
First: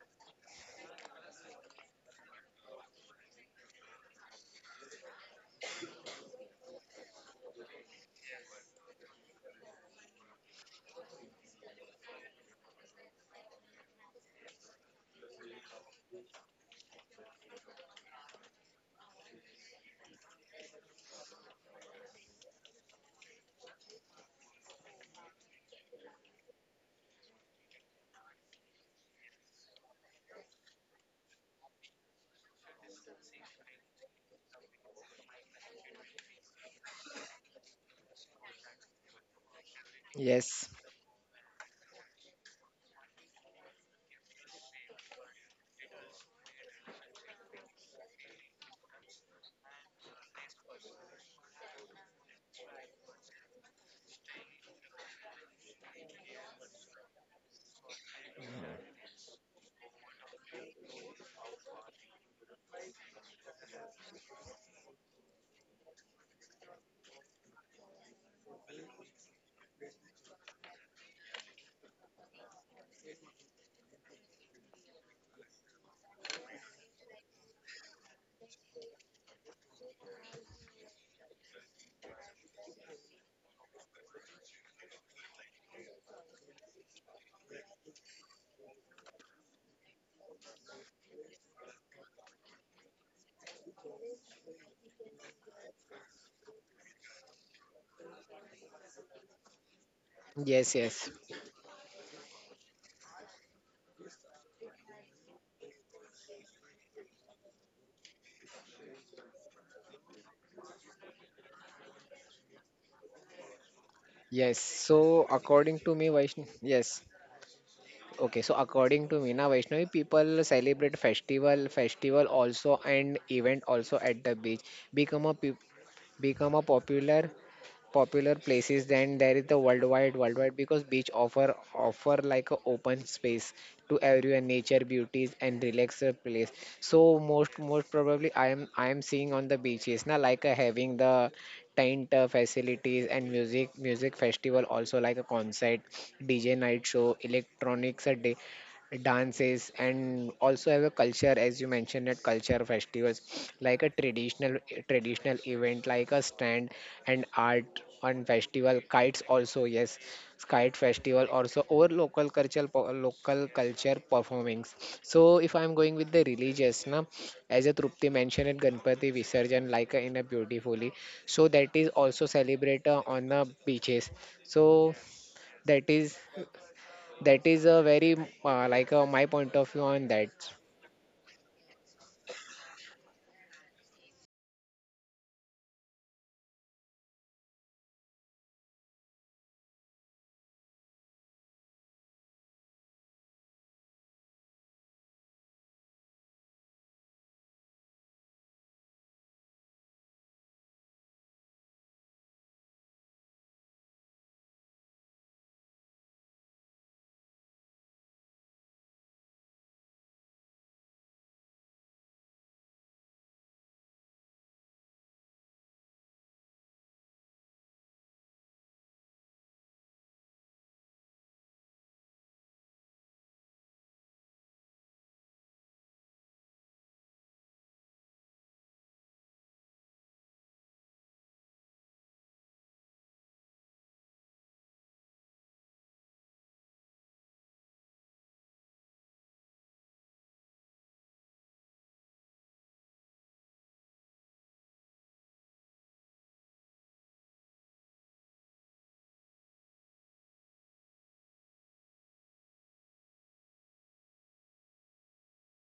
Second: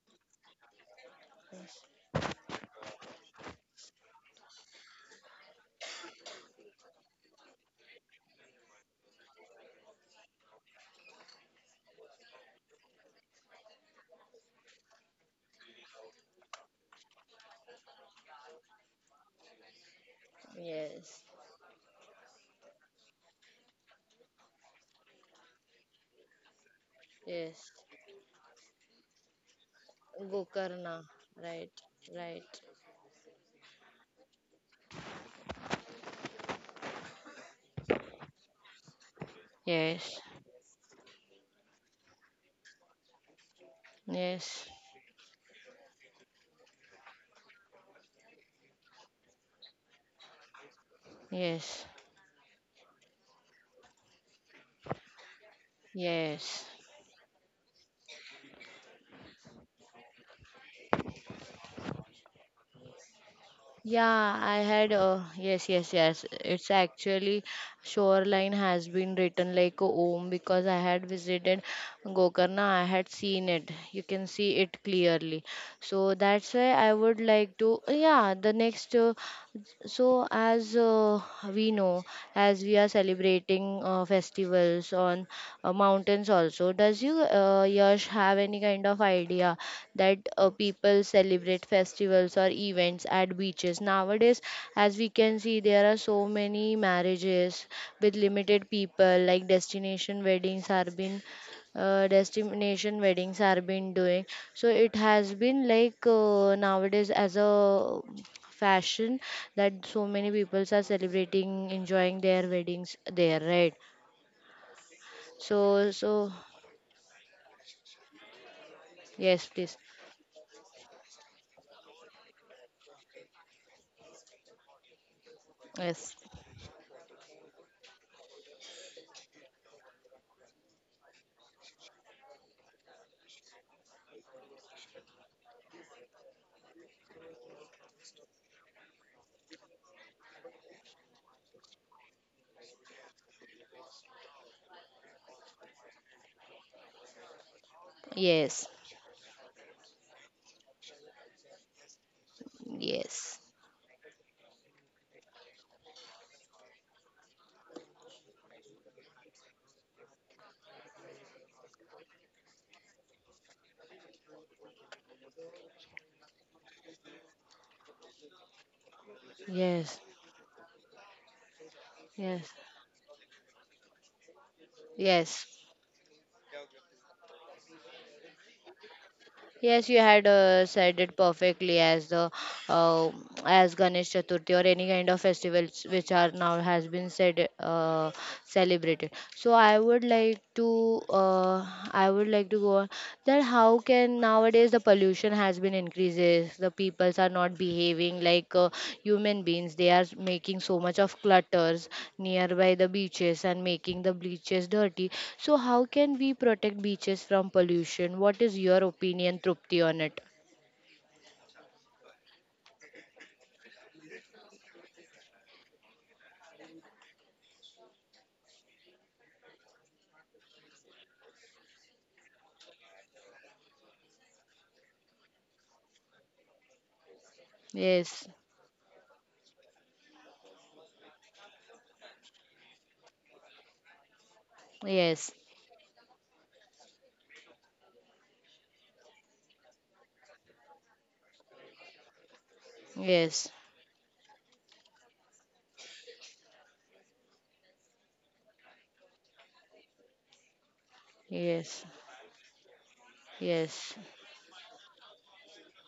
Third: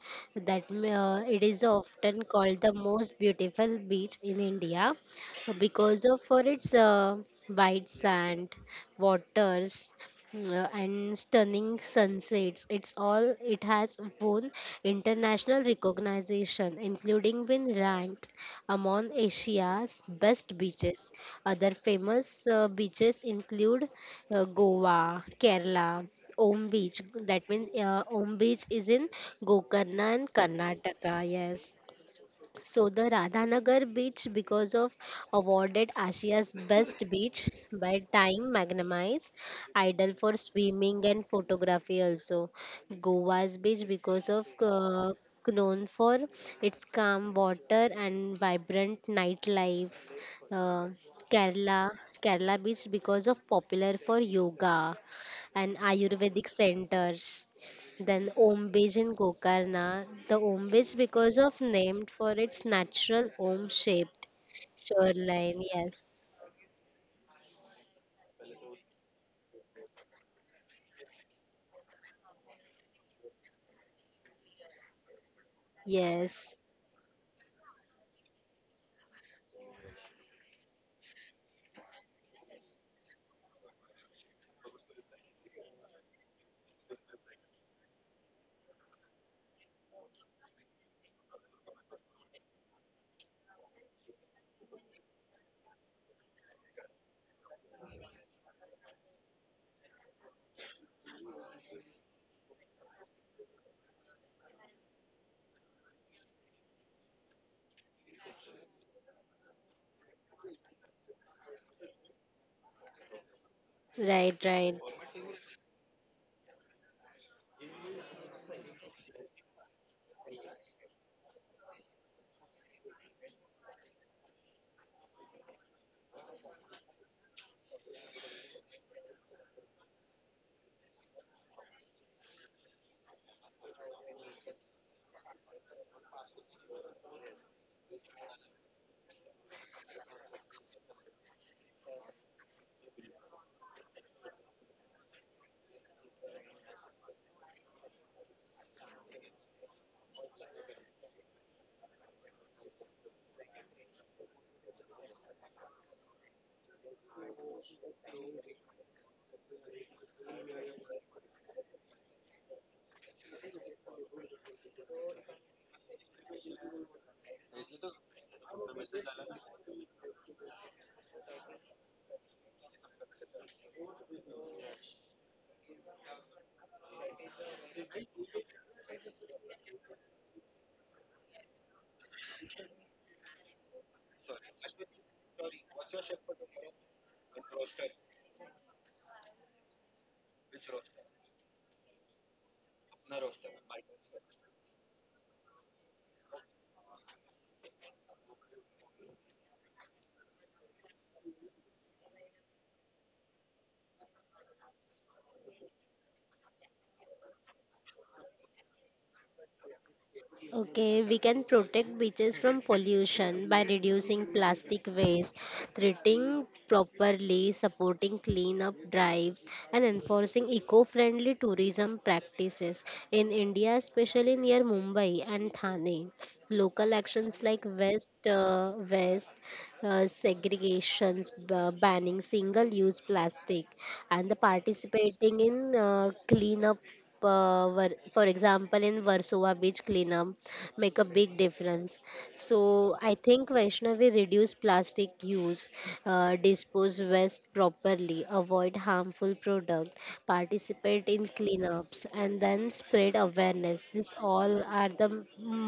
Speaker 3: that it is often called the most beautiful beach in India because of for its white sand, waters, and stunning sunsets. It's all it has won international recognition, including been ranked among Asia's best beaches.
Speaker 1: Yes,
Speaker 3: Other famous beaches include Goa, Kerala, Om Beach. That means
Speaker 1: yes.
Speaker 3: Om Beach is in Gokarna and
Speaker 1: Gokarna,
Speaker 3: Karnataka. Yes,
Speaker 1: right, right.
Speaker 3: so the Radhanagar beach because of awarded Asia's best beach by Time Magnemize, ideal
Speaker 1: Yes,
Speaker 3: for
Speaker 2: Yes,
Speaker 3: swimming and photography also. Goa's beach because of
Speaker 1: yes,
Speaker 3: known for its calm water and vibrant nightlife. Uh, Kerala
Speaker 1: yes,
Speaker 3: Kerala beach because of popular for yoga and Ayurvedic
Speaker 1: yes.
Speaker 3: centers. Then Om Beach in Gokarna. The Om because of named for its natural Omb shaped
Speaker 1: Yeah, I had
Speaker 3: shoreline.
Speaker 1: yes, yes,
Speaker 3: Yes.
Speaker 1: yes. It's actually shoreline has been written like a home because I had visited Gokarna. I had seen it. You can see it clearly. So that's
Speaker 3: Yes.
Speaker 1: why I would like to. Yeah, the next. So as we know, as we are celebrating festivals on mountains also. Does you, Yash, have any kind of idea that people celebrate festivals or events at beaches? Nowadays, as we can see, there are so many marriages with limited people, like destination weddings are
Speaker 2: yes,
Speaker 1: being
Speaker 2: yes.
Speaker 1: destination weddings are been doing. So it has been like nowadays as a fashion that so many people are celebrating, enjoying their weddings there, right?
Speaker 3: Right, right.
Speaker 2: Yes, so
Speaker 1: So,
Speaker 2: according
Speaker 1: so
Speaker 2: to me, Vaishnav, yes, okay, so
Speaker 1: yes,
Speaker 2: according to
Speaker 1: please,
Speaker 2: me, na Vaishnavi, people celebrate festival also and event also at the beach. become a peop-
Speaker 1: yes,
Speaker 2: Become a popular places, then there is the worldwide, because beach offer like a open space to everyone, nature beauties, and relax place. So most probably I am seeing on the beaches now, like having the tent facilities and music festival, also like a concert, dj night show, electronics a day
Speaker 1: yes,
Speaker 2: dances. And also have a culture, as you mentioned at culture
Speaker 1: yes,
Speaker 2: festivals, like a traditional event like a stand and art on festival, kites also, yes, kite festival also, or local local culture performings. So if I'm going with the religious na, as a trupti mentioned at ganpati visarjan,
Speaker 1: yes,
Speaker 2: like in a beautifully, so that is also
Speaker 1: yes,
Speaker 2: celebrate on the beaches. So
Speaker 1: yes.
Speaker 2: that is that is a very like my point of
Speaker 1: Yes,
Speaker 2: view
Speaker 1: you
Speaker 2: on
Speaker 1: had
Speaker 2: that.
Speaker 1: said it perfectly as the uh, as Ganesh Chaturthi or any kind of festivals which are now has been said celebrated. So I would like to go on that how can nowadays the pollution has been increases, the peoples are not behaving like human beings, they are making so much of clutters nearby the beaches and making the beaches dirty. So how can we protect beaches from pollution? What is your opinion, Trupti, on it?
Speaker 3: Okay, we can protect beaches from pollution by reducing plastic waste, treating properly, supporting cleanup drives, and enforcing eco friendly tourism practices. In India, especially near Mumbai and Thane, local actions like
Speaker 1: Yes,
Speaker 3: West segregations, banning single-use plastic, and the
Speaker 1: yes,
Speaker 3: participating in cleanup. For example, in Warsaw Beach cleanup make a big difference. So I
Speaker 1: yes,
Speaker 3: think, Vaishnavi, reduce plastic use, dispose waste properly, avoid harmful product, participate in
Speaker 1: yes,
Speaker 3: cleanups, and then spread
Speaker 1: yes,
Speaker 3: awareness. This all are the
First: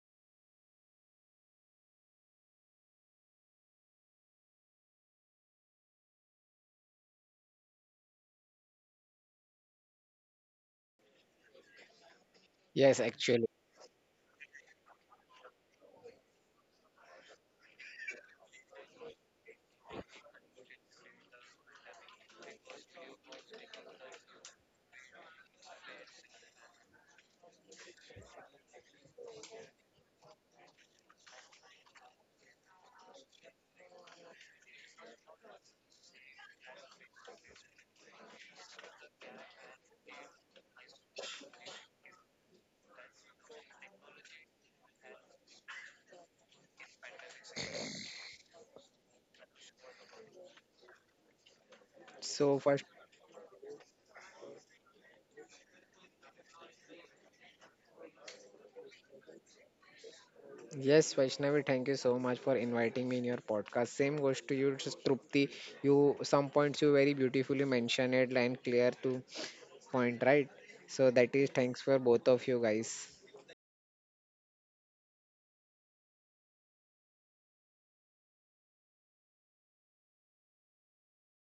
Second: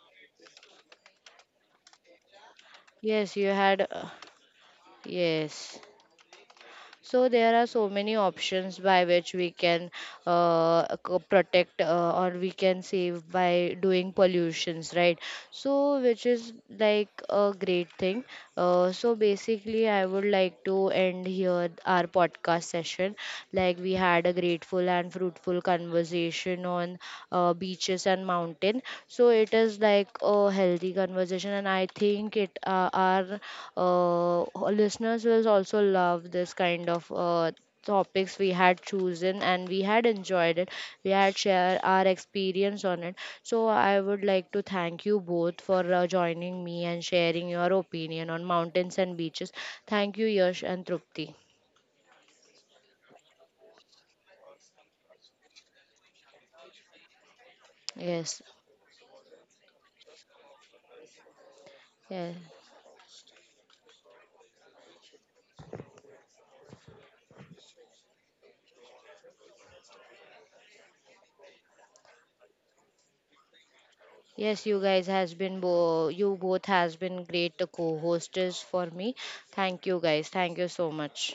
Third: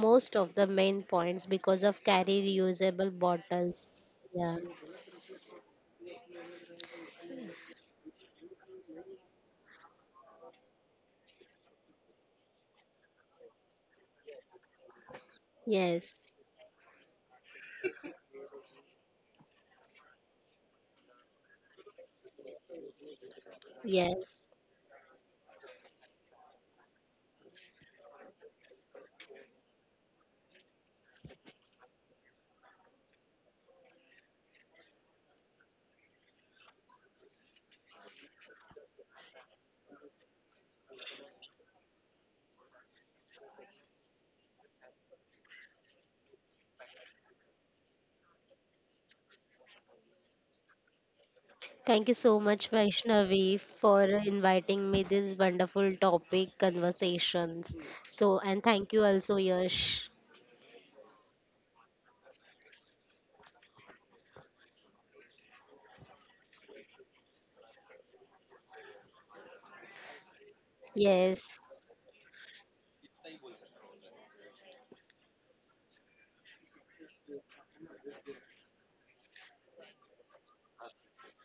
Speaker 3: most of the main points because of carry reusable
Speaker 1: yes, you had
Speaker 3: bottles. Yeah.
Speaker 1: yes. So there are so many options by which we can protect or we can
Speaker 2: Yes,
Speaker 1: save
Speaker 2: actually,
Speaker 1: by doing pollutions, right? So which
Speaker 3: Yes.
Speaker 1: is like a great thing. So basically, I would like to end here our podcast session. Like we had a
Speaker 3: Yes.
Speaker 1: grateful and fruitful conversation on beaches and mountain. So it is like a healthy conversation, and I think it our listeners will also love this kind of topics we had chosen, and we had enjoyed it. We had shared our experience on it. So I would like to thank you both for joining me and sharing your opinion on mountains and beaches. Thank you, Yash and Trupti.
Speaker 3: Thank you so
Speaker 2: so
Speaker 3: much,
Speaker 2: first,
Speaker 3: Vaishnavi, for inviting me this wonderful topic conversations. So,
Speaker 1: Yes.
Speaker 3: and thank you also, Yash.
Speaker 2: yes, Vaishnavi, thank you so much
Speaker 1: Yes.
Speaker 2: for inviting me in your podcast. Same goes to you, just Trupti. You some points you very beautifully mentioned it and clear to point, right? So that is
Speaker 3: Yes.
Speaker 2: thanks for both of you guys.
Speaker 1: Yes, you guys has been you both has been great co-hosts for me. Thank you guys. Thank you so much.